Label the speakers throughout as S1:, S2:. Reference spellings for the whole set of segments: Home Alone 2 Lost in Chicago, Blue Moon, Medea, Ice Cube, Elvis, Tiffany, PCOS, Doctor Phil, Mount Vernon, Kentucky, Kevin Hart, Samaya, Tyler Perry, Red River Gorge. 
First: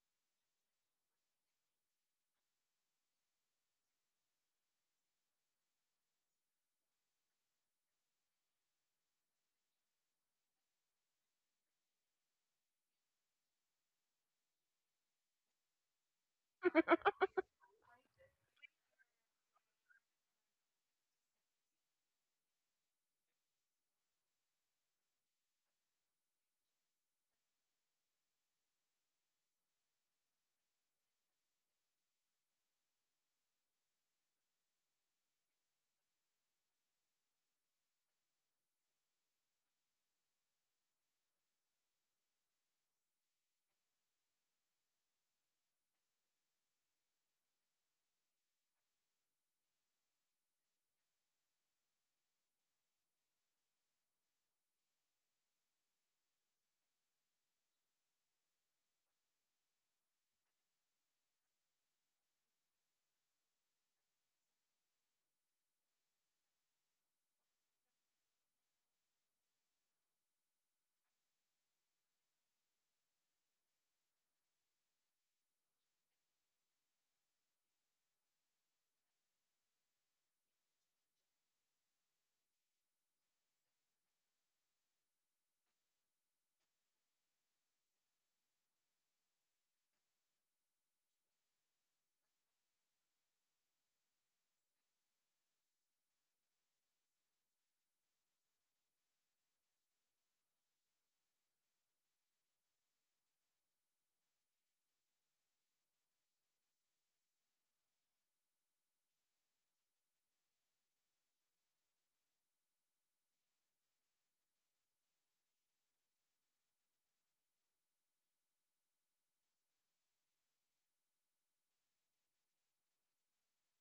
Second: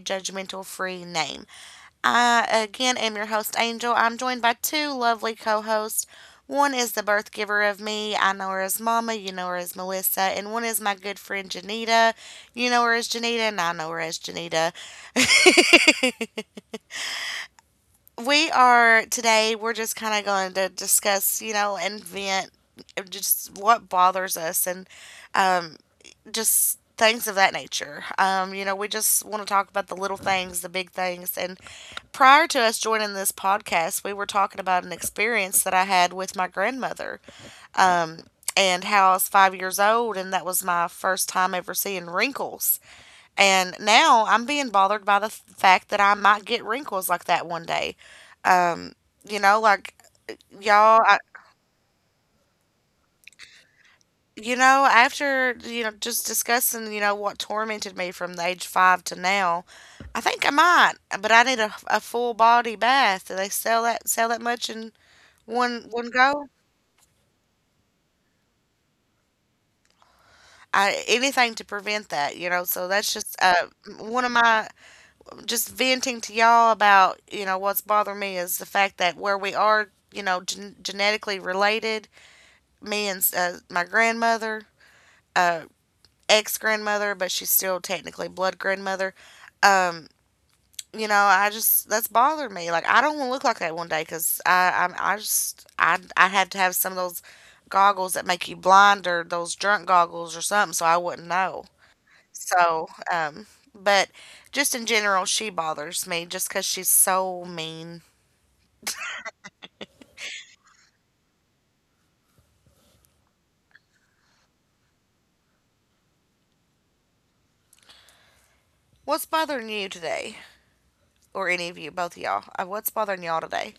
S1: judgmental free name. I, again, am your host, Angel. I'm joined by two lovely co hosts. One is the birth giver of me. I know her as Mama. You know her as Melissa. And one is my good friend, Janita. You know her as Janita, and I know her as Janita. We're just kind of going to discuss, you know, and vent just what bothers us and just things of that nature. You know, we just want to talk about the little things, the big things. And prior to us joining this podcast, we were talking about an experience that I had with my grandmother um, and how I was 5 years old, and that was my first time ever seeing wrinkles. And now I'm being bothered by the fact that I might get wrinkles like that one day. Um, you know, like Y'all, after, just discussing, what tormented me from the age five to now, I think I might, but I need a full body bath. Do they sell that much in one go? Anything to prevent that, you know. So that's just one of my just venting to y'all about, you know, what's bothering me is the fact that where we are, you know, genetically related, me and my grandmother. uh. Ex grandmother, but she's still technically blood grandmother. Um, you know, I just that's bothered me. Like, I don't want to look like that one day because I had to have some of those goggles that make you blind or those drunk goggles or something, so I wouldn't know. So, but just in general, she bothers me just because she's so mean. What's bothering you today, or any of you, both of y'all? What's bothering y'all today?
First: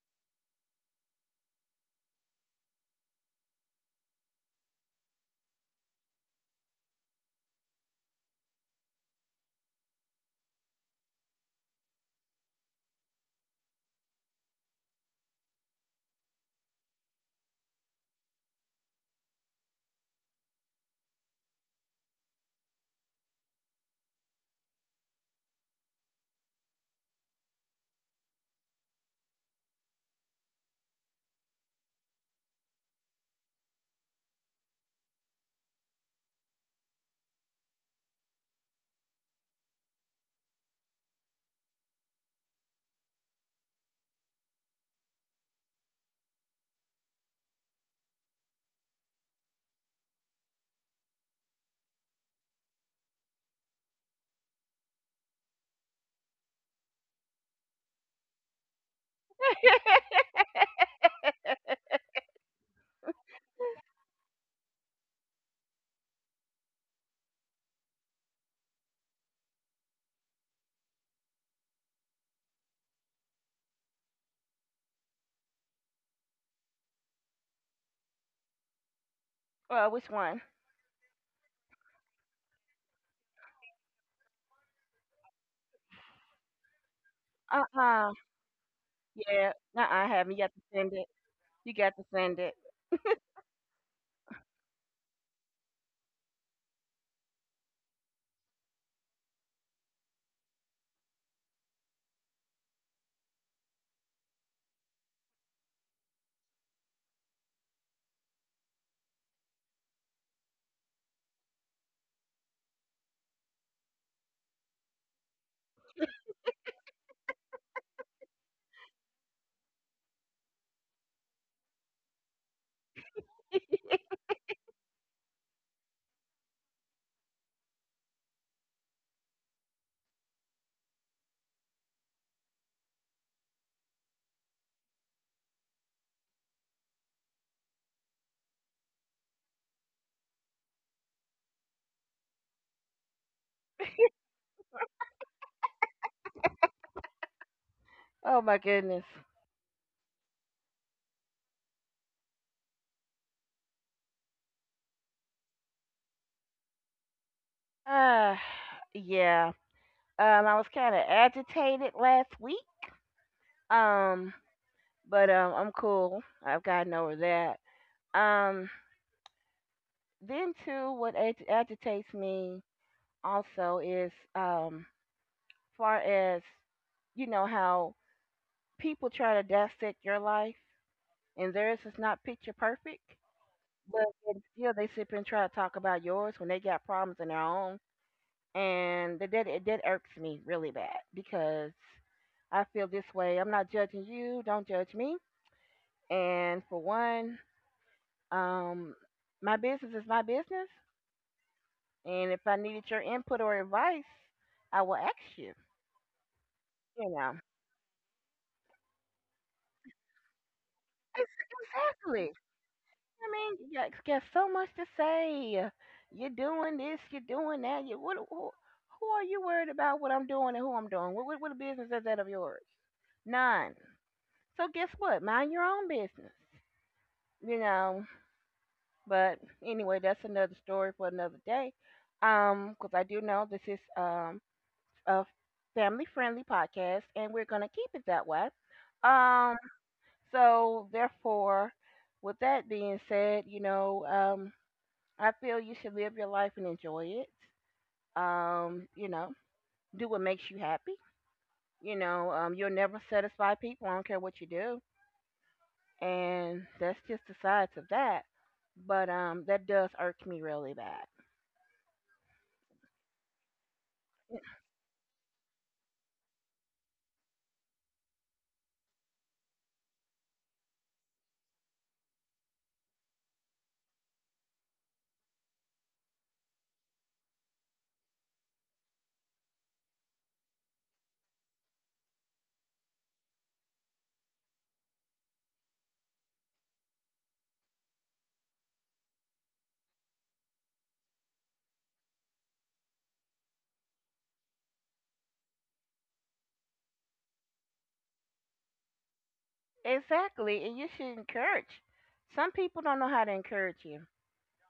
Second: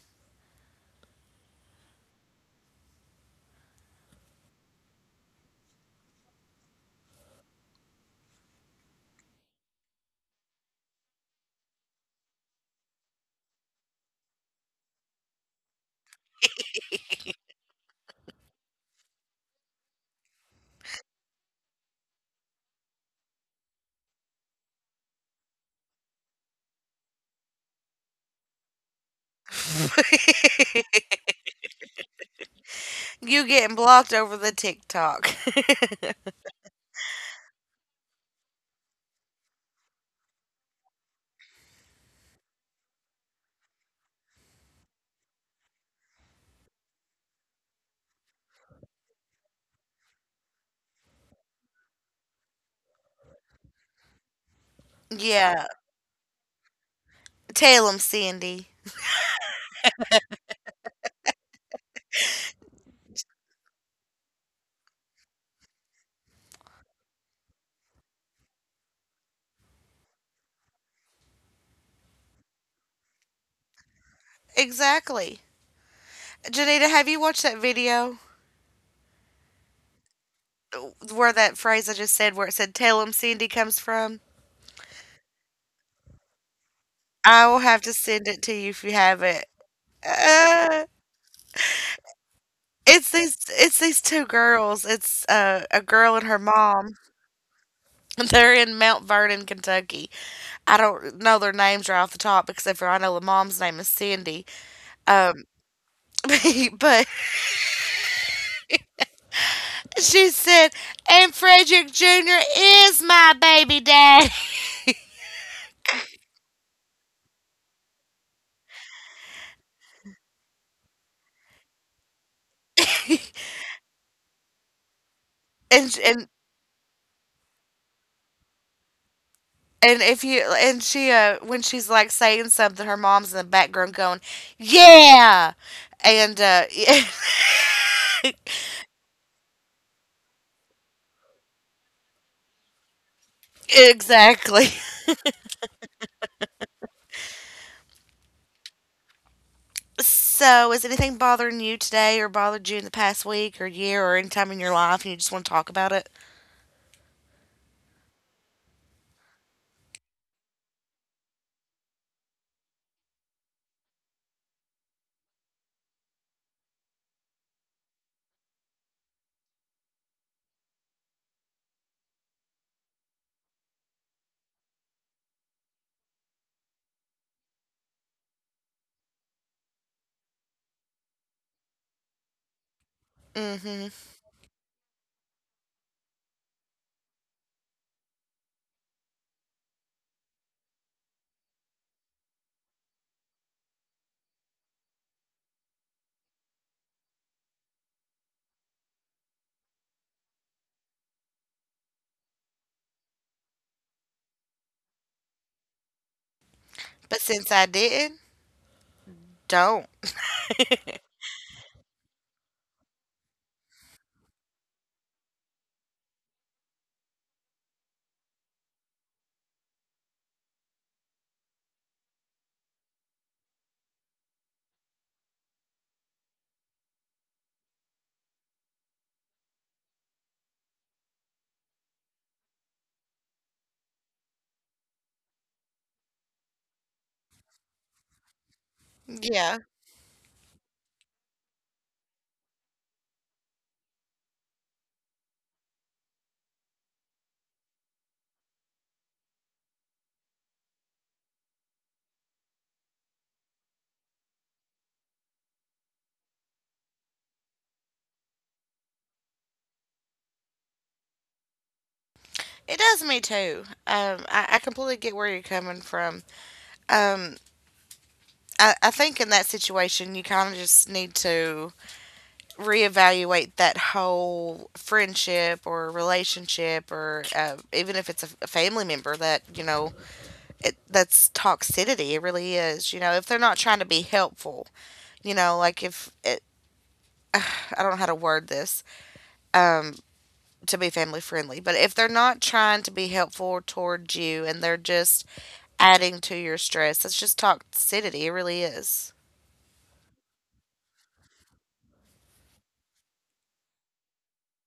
S1: You getting blocked over the TikTok? Yeah, tell 'em, Cindy. Exactly. Janita, have you watched that video
S2: Well, which one?
S1: where that phrase I just said, where it said "Tell 'em, Cindy" comes from? I will have to
S2: Uh-uh.
S1: send it to you if you have it.
S2: Yeah. Nuh-uh, haven't. You got to
S1: Uh,
S2: send it. You got to send it.
S1: it's these two girls. It's a girl and her mom. They're in Mount Vernon, Kentucky. I don't know their names right off the top, except for I know the mom's name is Cindy. Um, but she said, "And Frederick Jr. is my baby dad." And and And if you and she when she's, like, saying something, her mom's in the background going, "Yeah," and exactly.
S2: Oh my goodness.
S1: So, is anything bothering you today, or bothered you in the past week, or year, or any time in your life, and you just want to talk about it?
S2: Uh yeah. I was kinda agitated last week. Um, but I'm cool. I've gotten over that. Um then too what agitates me also is far as you know how people try to dissect your life, and theirs is not picture perfect.
S1: Hmm.
S2: But then still, they sit and try to talk about yours when they got problems in their own, and that irks me really bad because I feel this way. I'm not judging you. Don't judge me. And for one, um, my business is my business, and if I needed your input or advice, I will ask you. You
S1: But
S2: know,
S1: since I didn't, don't.
S2: Ex- I mean, you got, so much to say. You're doing this, you're doing that. You, what, who are you worried about what I'm doing and who I'm doing? What business is that of yours? None. So guess what? Mind your own business. You know, but anyway, that's another story for another day. Because I do know this is a family-friendly podcast, and we're gonna keep it that way. Um,
S1: Yeah,
S2: so therefore, with that being said, I feel you should live your life and enjoy it. Um, you know, do what makes you happy. You'll never satisfy people. I don't care what you do, and that's just the sides of that. But that does irk me really bad.
S1: it does me too. I completely get where you're coming from. Um, I think in that situation, you kind of just need to reevaluate that whole friendship or relationship, or even if it's a family member, that's toxicity, it really is. You know, if they're not trying to be helpful, you know like if it, I don't know how to word this, um, to be family friendly, but if they're not trying to be helpful towards you and they're just adding to your stress, that's just toxicity, it really is.
S2: Exactly, and you should encourage. Some people don't know how to encourage you,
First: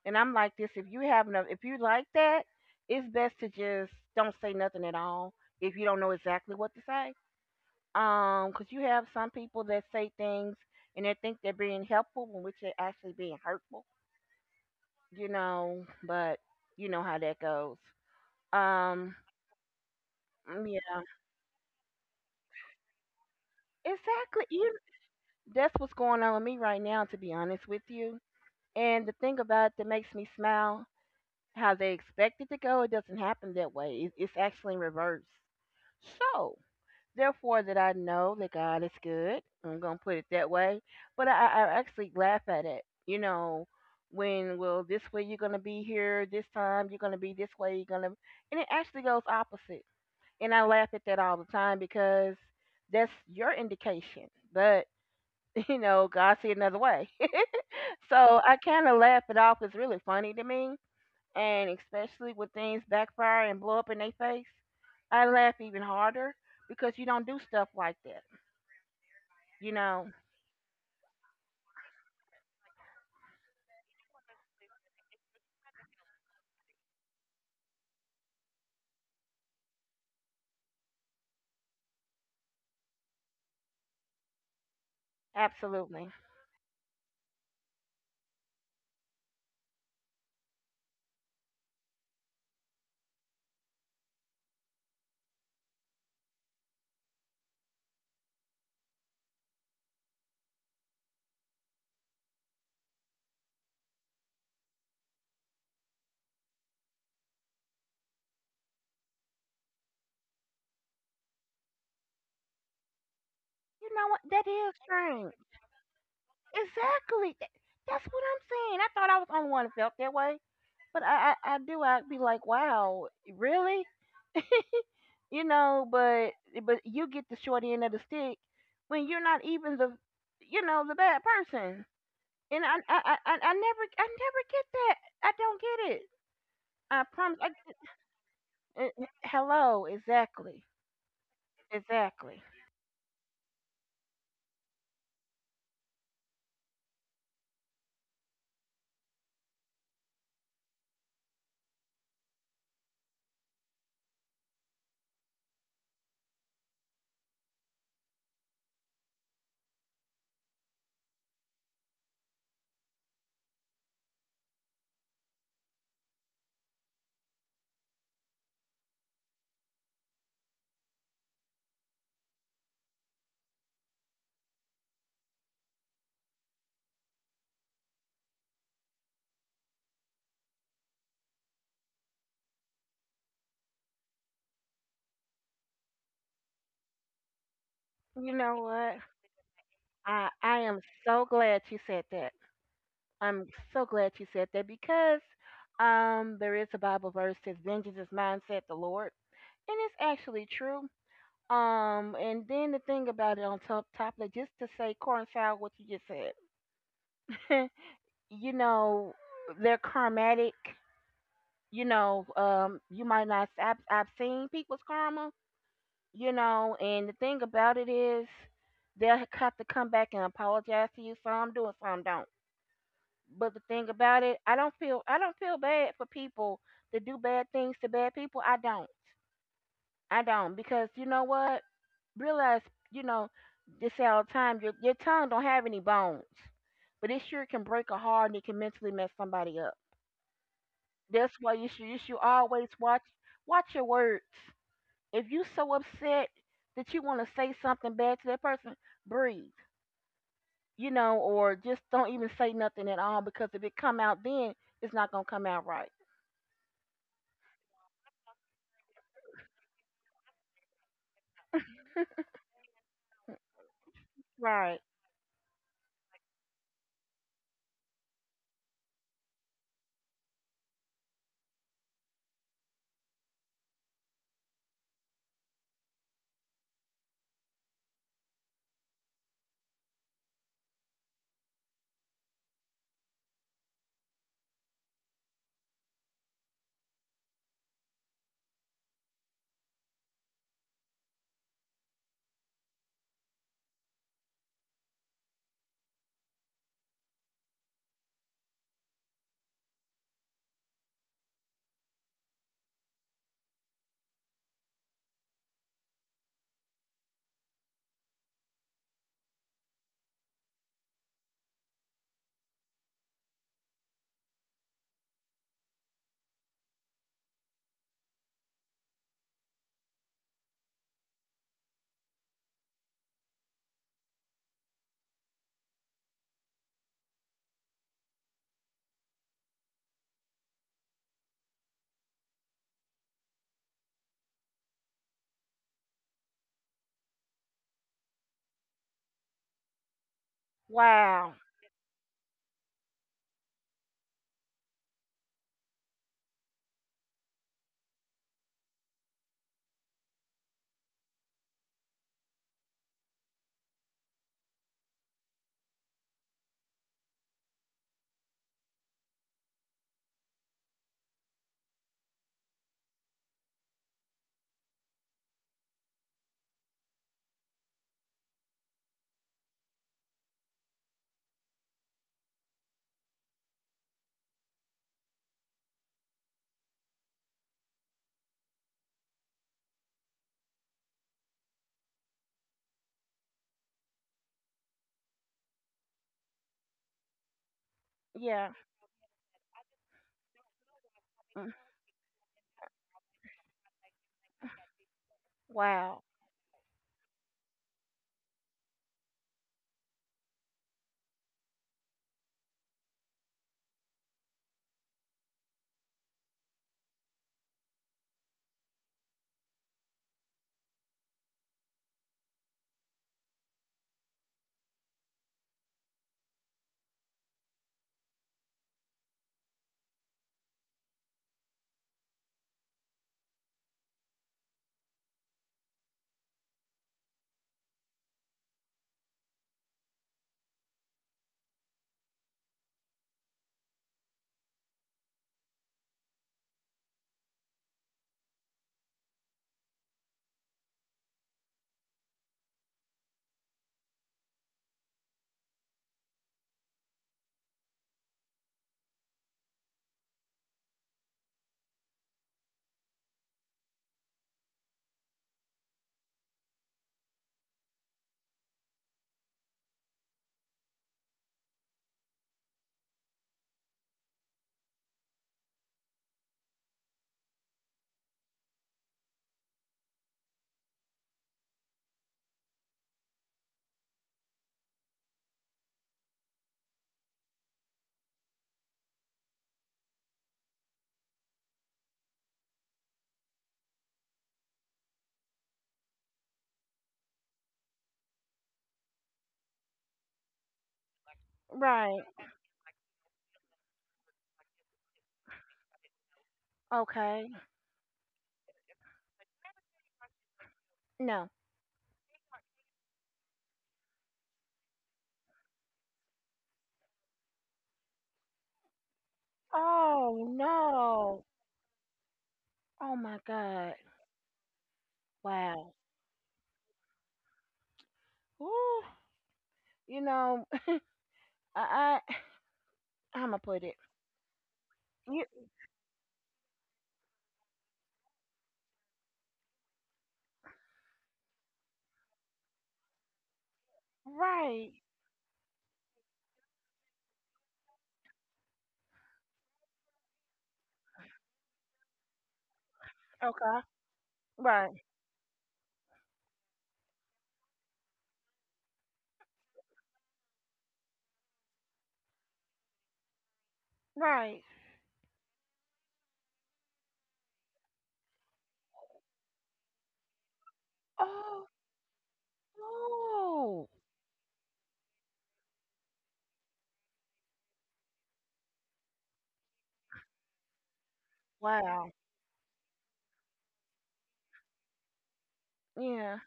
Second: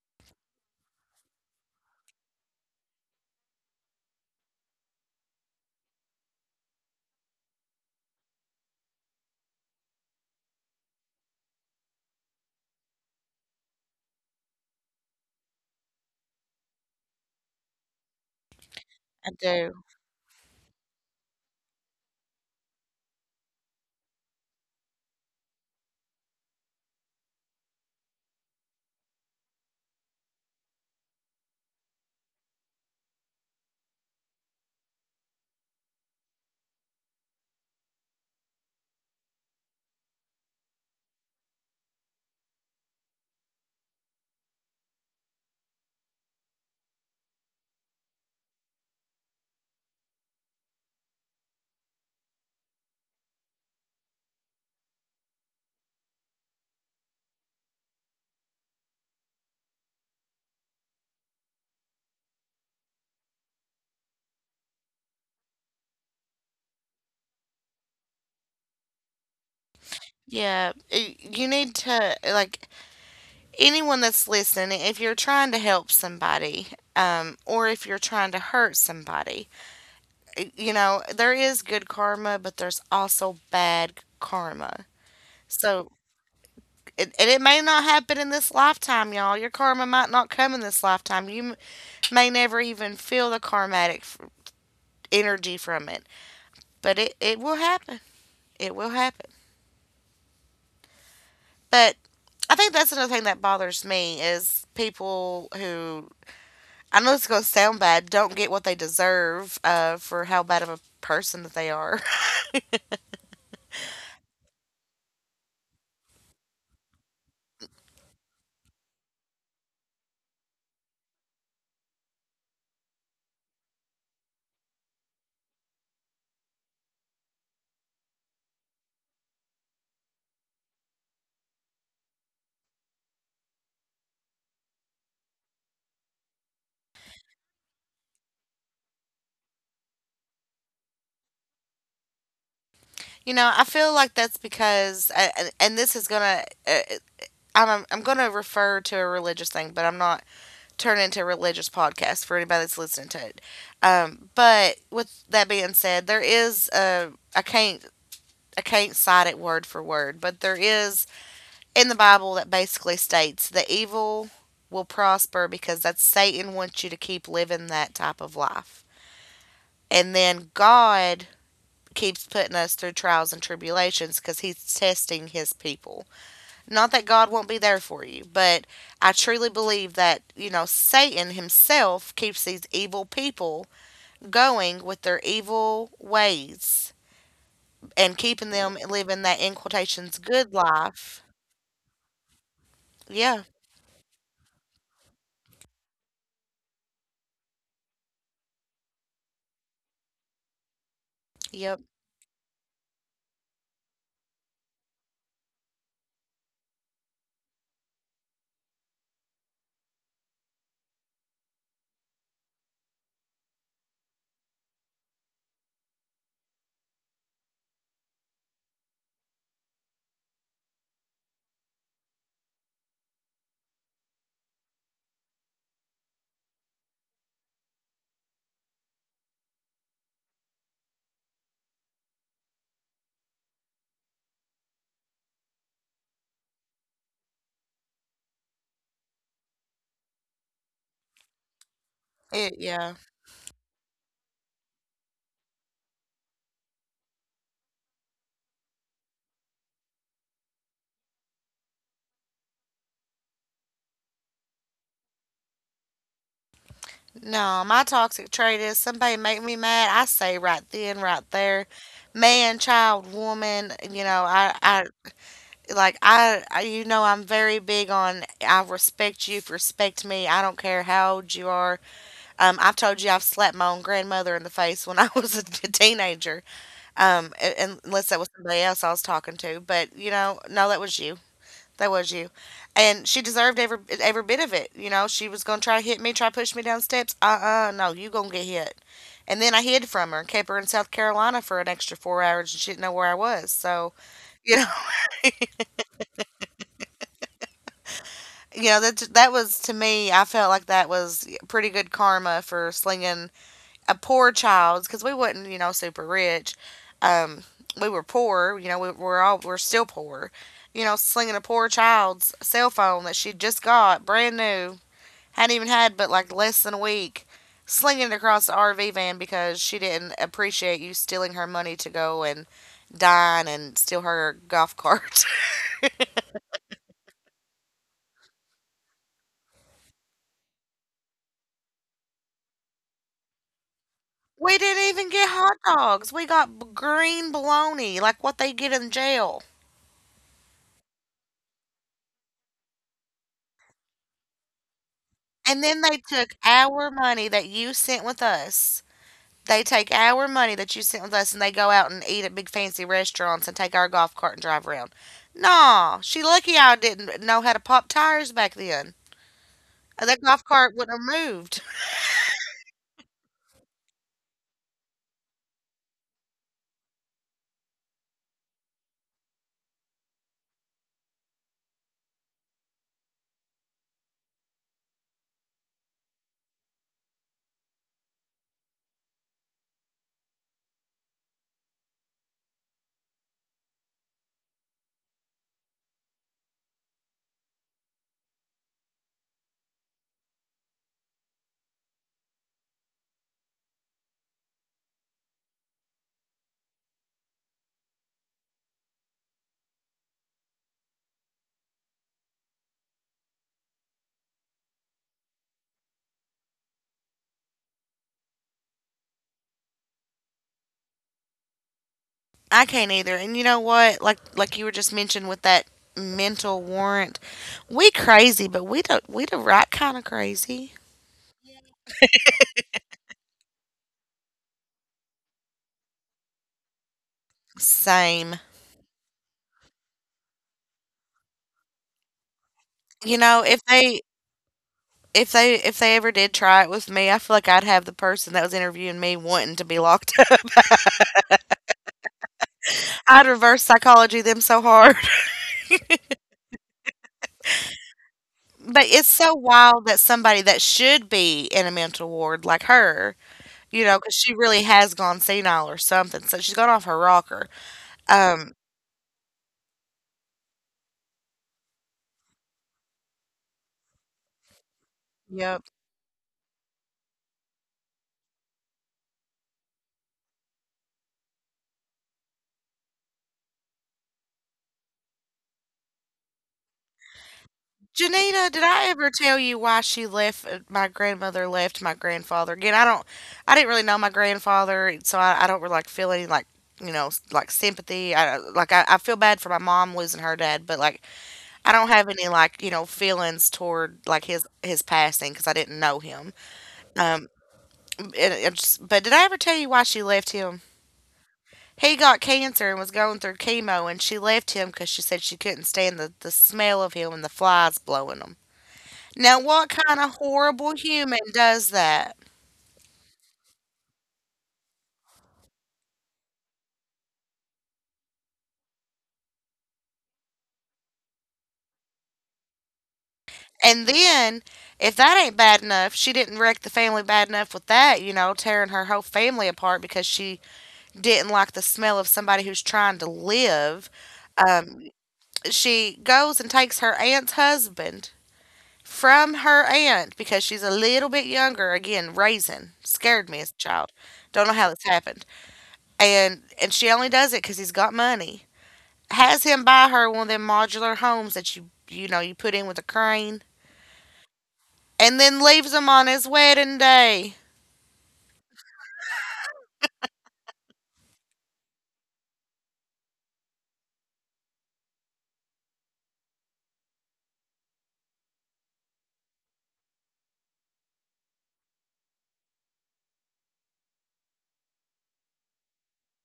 S2: and I'm like this. If you have enough, if you like that, it's best to just don't say nothing at all if you don't know exactly what to say. 'Cause you have some people that say things and they think they're being helpful when which they're actually being hurtful, but you know how that goes. Um,
S1: I do.
S2: mm, yeah, exactly. You, that's what's going on with me right now, to be honest with you. And the thing about it that makes me smile, how they expect it to go, it doesn't happen that way. It's actually in reverse. So, therefore, that I know that God is good. I'm gonna put it that way. But I actually laugh at it. You know, when well, this way you're gonna be here. This time you're gonna be this way. You're gonna, and it actually goes opposite. And I laugh at that all the time because that's your indication. But you know, God see another way. So I kind of laugh it off. It's really funny to me. And especially when things backfire and blow up in their face, I laugh even harder because you don't do stuff like that. You know,
S1: Yeah, you need to, like, anyone that's listening, if you're trying to help somebody, or if you're trying to hurt somebody, you know, there is good karma, but there's also bad karma. So,
S2: absolutely.
S1: and it may not happen in this lifetime, y'all. Your karma might not come in this lifetime. You may never even feel the karmatic energy from it, but it will happen. It will happen. But I think that's another thing that bothers me is people who, I know it's going to sound bad, don't get what they deserve, for how bad of a person that they are.
S2: You know what? That is strange. Exactly. That's what I'm saying. I thought I was the only one that felt that way, but I do. I'd be like, wow, really? You know, but you get the short end of the stick when you're not even the, you know, the bad person. And I never, get that. I don't get it. I promise. Hello, exactly, exactly.
S1: You know, I feel like that's because, and this is going to, uh, I'm going to refer to a religious thing, but I'm not turning into a religious podcast for anybody that's listening to it. But with that being said, there is, ai can't. I can't cite it word for word, but there is in the Bible that basically states the evil will prosper because that's Satan wants you to keep living that type of life. And then God keeps putting us through trials and tribulations because He's testing His people. Not that God won't be there for you, but I truly believe that, you know, Satan himself keeps these evil people going with their evil ways and
S2: You
S1: keeping
S2: know
S1: them
S2: what?
S1: living that, in quotations, good
S2: I am
S1: life.
S2: so glad you said that.
S1: Yeah.
S2: I'm so glad you said that because there is a Bible verse that says vengeance is mine, said the Lord. And it's actually true.
S1: Yep.
S2: And then the thing about it on top of it, just to say coincide what you just said. You know, they're karmatic, you know, you might not I've seen people's karma, you know, and the thing about it is they'll have to come back and apologize to you. Some do and some don't. But the thing about it, I don't feel bad for people that do bad things to bad people. I don't. I don't because you know what? Realize you know this all the time. Your tongue don't have any bones, but it sure can break a heart and it can mentally mess somebody up. That's why you should always
S1: Yeah.
S2: watch watch your words. If you so upset that you want to say something bad to that person, breathe. You know, or just don't even say nothing at all because if it come out then it's not gonna come out right.
S1: No, my toxic trait is somebody make me mad. I say right then, right there, man, child, woman. You know,
S2: Right.
S1: I'm very big on, I respect you if you respect me. I don't care how old you are. I've told you I've slapped my own grandmother in the face when I was a teenager. And, unless that was somebody else I was talking to. But you know, no, that was you. That was you. And she deserved every bit of it. You know, she was gonna try to hit me, try to push me down steps. Uh-uh, no, you gonna get hit. And then I hid from her and kept her in South Carolina for an extra 4 hours, and she didn't know where I was, so. you know you know that that was to me I felt like that was pretty good karma for slinging a poor child because we wasn't, you know, super rich. um we were poor. You know, we, we're all we're still poor. You know, slinging a poor child's cell phone that she just got brand new, hadn't even had but like less than a week, slinging it across the RV van because she didn't appreciate you stealing her money to go and dine and steal her golf cart. We didn't even get hot dogs. We got green bologna, like what they get in jail.
S2: Wow.
S1: And then they took our money that you sent with us. They take our money that you sent with us and they go out and eat at big fancy restaurants and take our golf cart and drive around. Nah, she lucky I didn't know how to pop tires back then. That golf cart wouldn't have moved.
S2: Yeah. Mm. Wow.
S1: I can't either. And you know what? Like you were just mentioned with that mental warrant. We crazy, but we don't we the right kind of crazy. Same. You know, if they ever did try it with me, I feel like I'd have the person that was interviewing me wanting to be locked up. I'd reverse psychology them so hard. But it's so wild that somebody that should be in a mental ward like her, you know, because she really has gone senile or something. So she's gone off her rocker. Um, yep. Janita, did I ever tell you why she left? My grandmother left my grandfather again. I didn't really know my grandfather, so I don't really, like, feel any, like, sympathy. I feel bad for my mom losing her dad, but, like, I don't
S2: Right.
S1: have any, like, feelings toward, like, his passing because I didn't know him.
S2: Okay.
S1: Um, but did I ever tell you why she left him?
S2: No.
S1: He got cancer and was going through chemo, and she left him because she said she couldn't stand the smell of him and the flies blowing 'em. Now, what kind of
S2: Oh
S1: horrible human
S2: no.
S1: does that?
S2: Oh my God. Wow. Ooh. You know, I, I I'ma put it.
S1: And then, if that
S2: You
S1: ain't bad enough, she didn't wreck the family bad enough with that, you know, tearing her whole family apart because she didn't like the smell of somebody who's trying to live.
S2: right.
S1: Um, she goes and takes her aunt's husband from her aunt because she's a little bit younger. Again, raising scared me
S2: Okay.
S1: as a child. Don't know how
S2: Right.
S1: this happened. And she only does it because he's got money, has him buy her one of them modular homes that you know you put in with a crane,
S2: Right.
S1: and then leaves him on his wedding day.
S2: Oh no. Wow. Yeah.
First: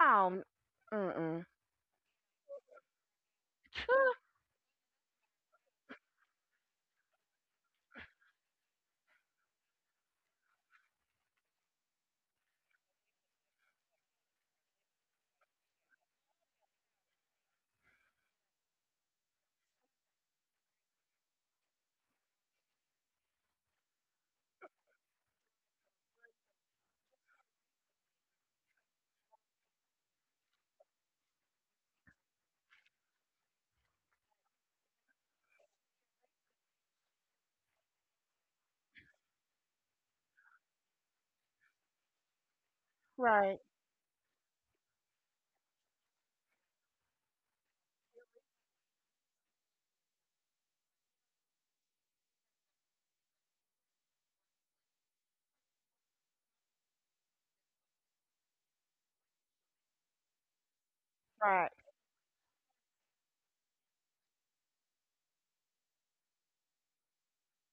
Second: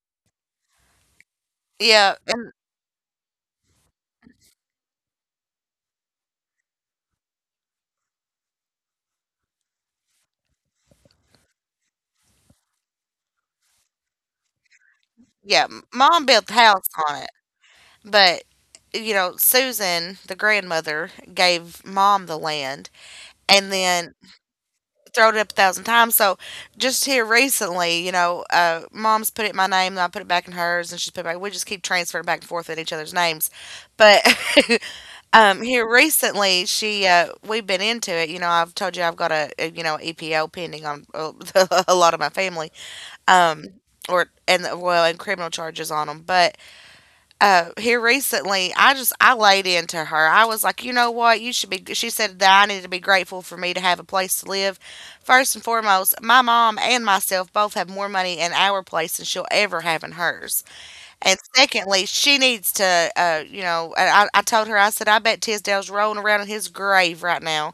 S2: Oh. Mm mm.
S1: Yeah, and yeah, mom built the house on it, but you know Susan, the grandmother, gave mom the land, and then throwed it up a thousand times. So just here recently, mom's put it in my name, and I put it back in hers, and she's put it back. We just keep transferring back and forth in each other's names, but here recently, she we've been into it. You know, I've told you I've got a EPO pending on a lot of my family,
S2: Right.
S1: um, and criminal charges on them. But here recently, I just I laid into her. I was like, you know what, you should be. She said that I needed to be grateful for me to have a place to live. First and foremost, my mom and myself both have more money in our place than she'll ever have in hers. And
S2: Right.
S1: secondly, she needs to, you know, and I told her, I said, I bet Tisdale's rolling around in his grave right now.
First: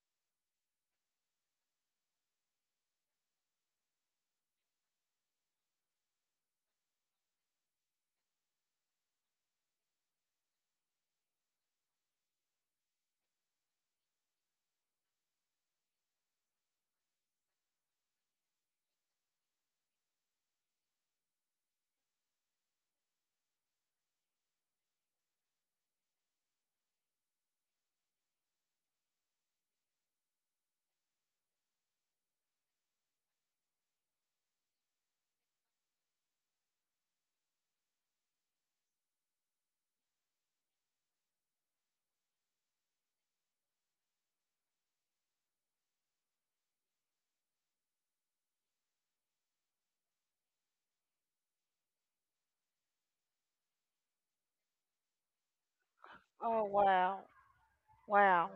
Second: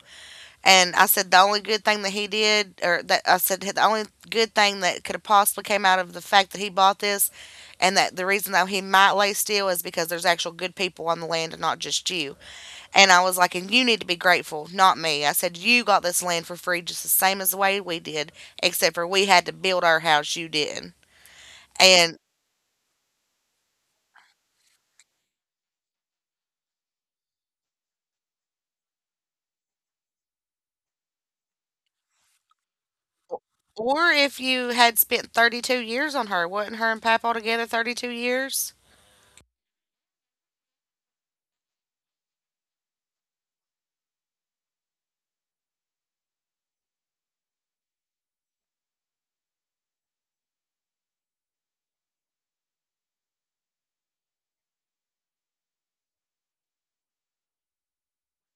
S1: And I said, the only good thing that he did, or that I said, the only good thing that could have possibly came out of the fact that he bought this, and that the reason that he might lay still is because there's actual good people on the land and not just you. And I was like, and you need to be grateful, not me. I said, you got this land for free just the same as the way we did, except for we had to build our house, you didn't. And Or if you had spent 32 years on her, wasn't her and Papaw together 32 years?
S2: Oh wow. Wow.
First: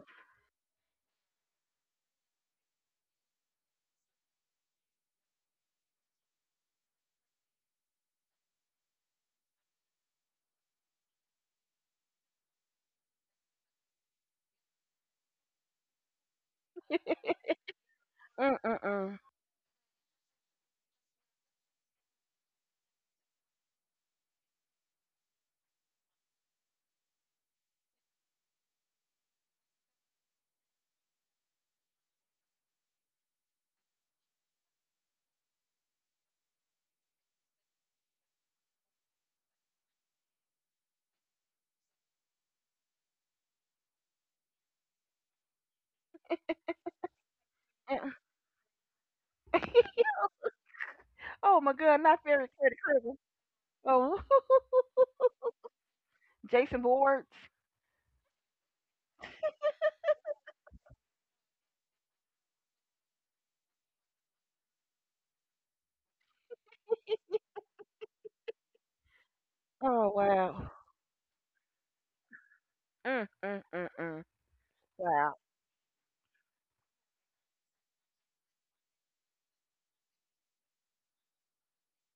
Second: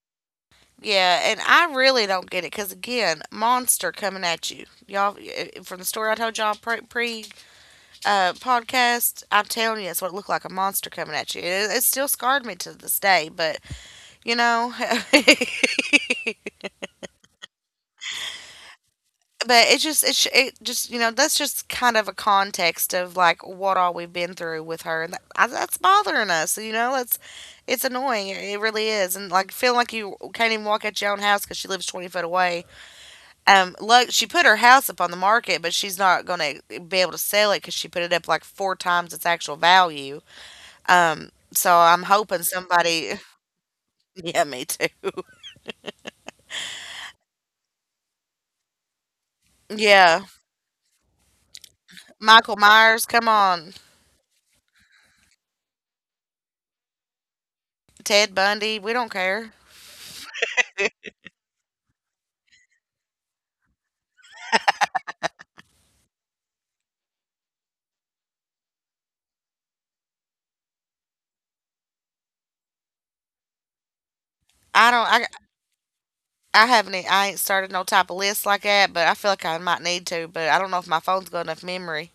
S1: Yeah, and I really don't get it because again, monster coming at you, y'all. From the story I told y'all pre, pre podcast, I'm telling you, it's what it looked like—a monster coming at you. It still scarred me to this day, but you know,
S2: Mm mm
S1: but it just you know that's just kind of a context of like what all we've been through with her and that, that's bothering us, you know. It's annoying, it really is, and like feeling like you can't even walk out your own house because she lives 20 foot away. Look, she put her house up on the market, but she's not gonna be able to sell it because she put it up like four times its actual value. So I'm hoping somebody. Yeah, me too.
S2: mm.
S1: Yeah.
S2: Oh my God. Not very
S1: Michael Myers,
S2: critical.
S1: come on.
S2: Oh, Jason Bourne.
S1: Ted Bundy, we don't care.
S2: Oh wow. Mm, mm, mm, mm.
S1: I don't.
S2: Wow.
S1: I haven't. I ain't started no type of list like that, but I feel like I might need to. But I don't know if my phone's got enough memory.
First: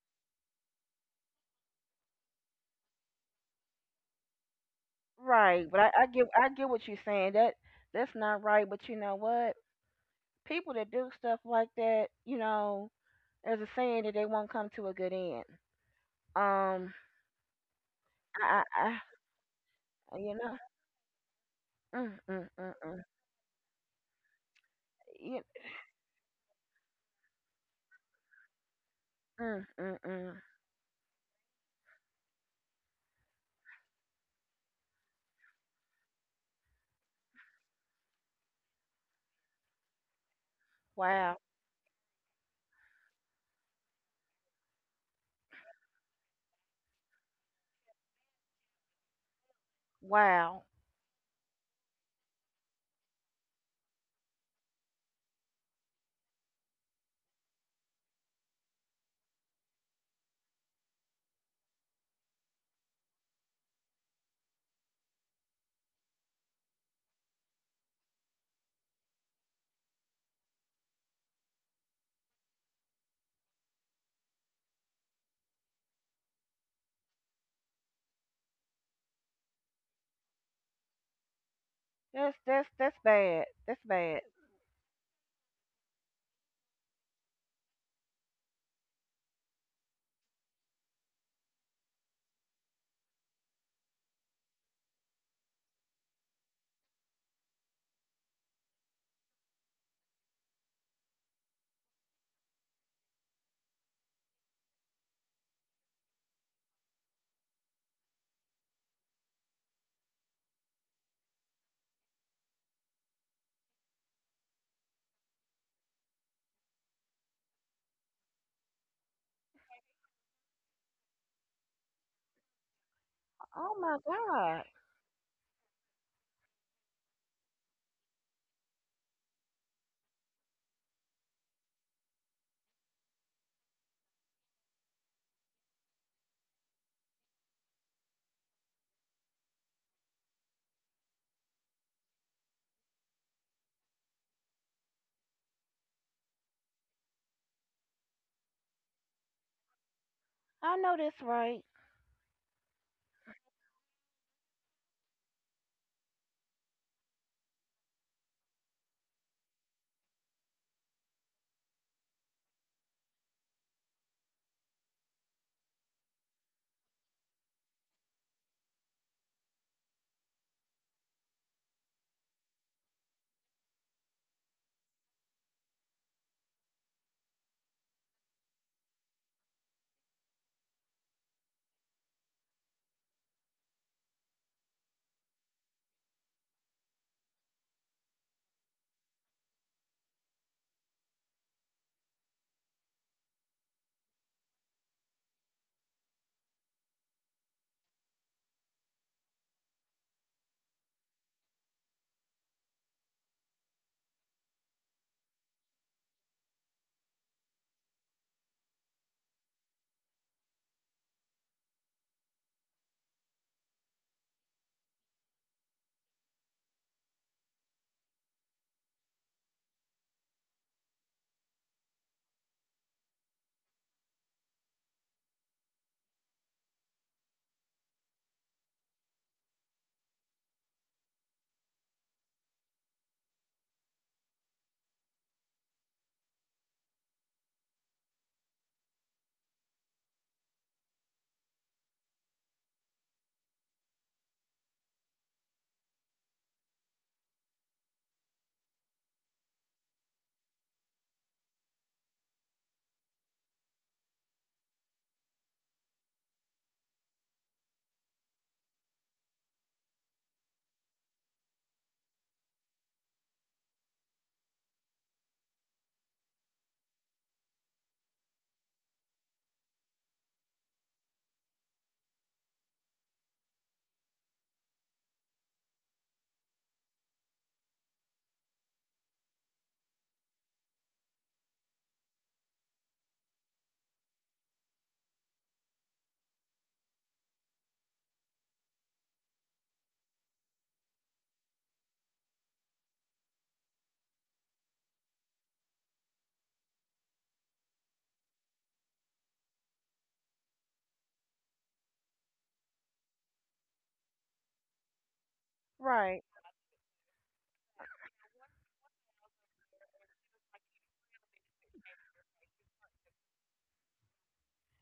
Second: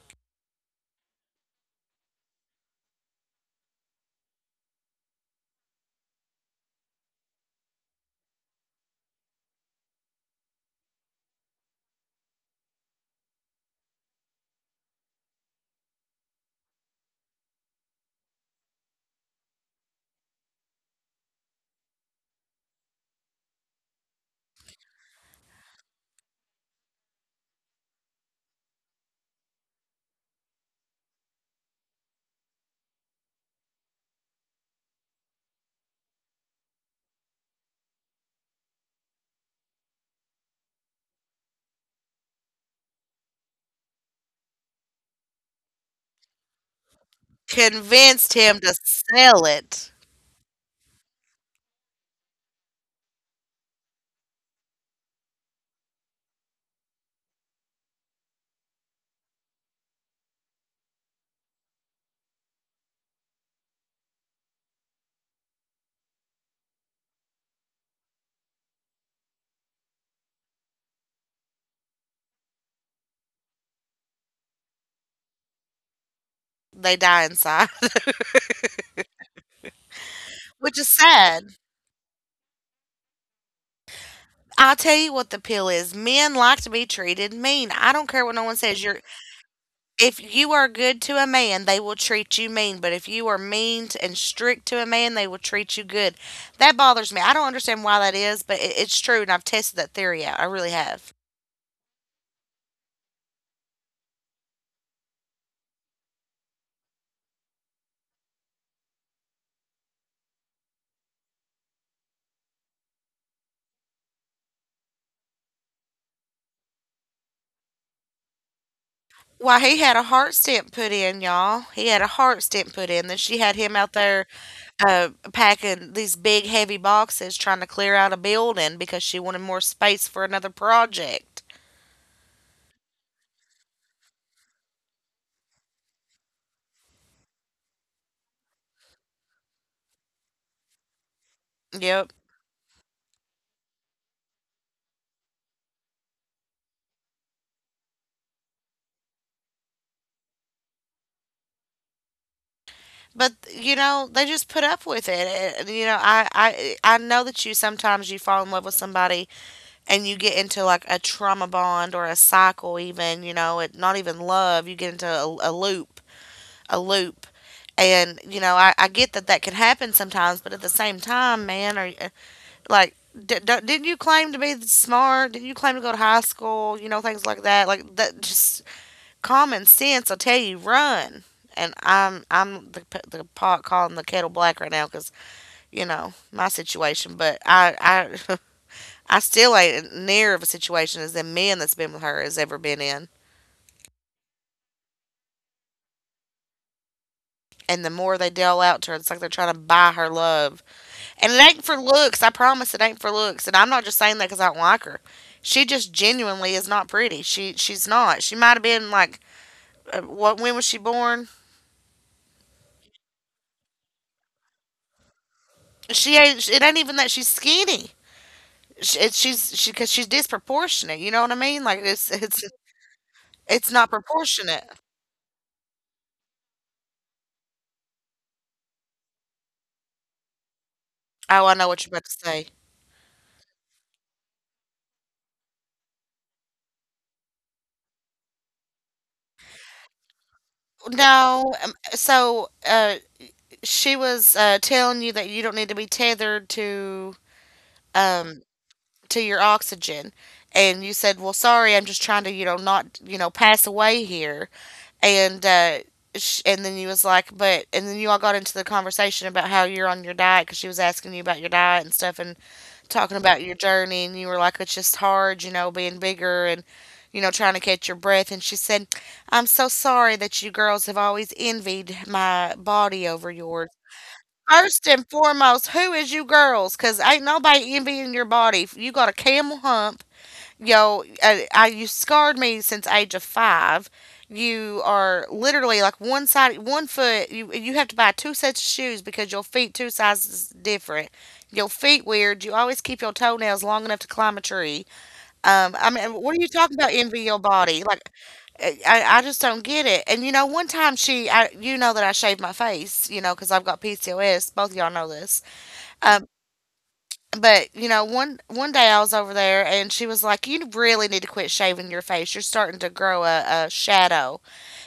S2: Right, but I get what you're saying. That that's not right. But you know what? People that do stuff like that, you know, there's a saying that they won't come to a good end. Um, I, I, I you know, mm, mm, mm, mm, you, mm, mm, mm. Wow,
S1: Convinced him to sell it.
S2: wow,
S1: They die inside, which is sad.
S2: that's bad. That's bad.
S1: I'll tell you what the pill is. Men like to be treated mean. I don't care what no one says. You're if you are good to a man, they will treat you mean. But if you are mean and strict to a man, they will treat you good. That bothers me. I don't understand why that is, but it's true, and I've tested that theory out. I really have. Why, he had a heart stent put in, y'all. He had a heart stent put in. Then she had him
S2: Oh
S1: out
S2: my
S1: there
S2: God,
S1: packing these big, heavy boxes trying to clear out a building because she wanted more space for another project. Yep.
S2: I know that's right.
S1: But you know they just put up with it. And, you know, I know that you sometimes you fall in love with somebody and you get into like a trauma bond or a cycle even. You know it not even love. You get into a loop. And you know, I get that that can happen sometimes, but at the same time, man, are you, like, didn't you claim to be smart? Didn't you claim to go to high school? You know, things like that. Like that, just common sense. I'll tell you, run. And I'm the pot calling the kettle black right now because you know my situation, but I. I still ain't near of a situation as the men that's been with her has ever been in. And the more they deal out to her, it's like they're trying to buy her love. And it ain't for looks. I promise it ain't for looks. And I'm not just saying that because I don't like her. She just genuinely is not pretty. She's not. She might have been like, what? When was she born? She ain't. It ain't even that she's skinny. She because she's disproportionate. You know what I mean? Like it's not proportionate. Oh, I know what you're about to say. No, she was telling you that you don't need to be tethered um to your oxygen, and you said, well sorry, I'm just trying to, you know, not, you know, pass away here. And and then you was like, but, and then you all got into the conversation about how you're on your diet because she was asking you about your diet and stuff and talking about your journey, and you were like, it's just hard, you know, being bigger and, you know, trying to catch your breath. And she said, I'm so sorry that you girls have always envied my body over yours. First and foremost, who is you girls? Cause ain't nobody envying your body. If you got a camel hump. Yo, you scarred me since age of five. You are literally like one side, one foot. You have to buy two sets of shoes because your feet two sizes different. Your feet weird. You always keep your toenails long enough to climb a tree. I mean, what are you talking about? Envy your body? Like I, I just don't get it. And you know, one time she, I, you know that I shaved my face, you know, because I've got PCOS. Both of y'all know this.
S2: Right.
S1: Um, but you know, one day I was over there, and she was like, "You really need to quit shaving your face. You're starting to grow a shadow."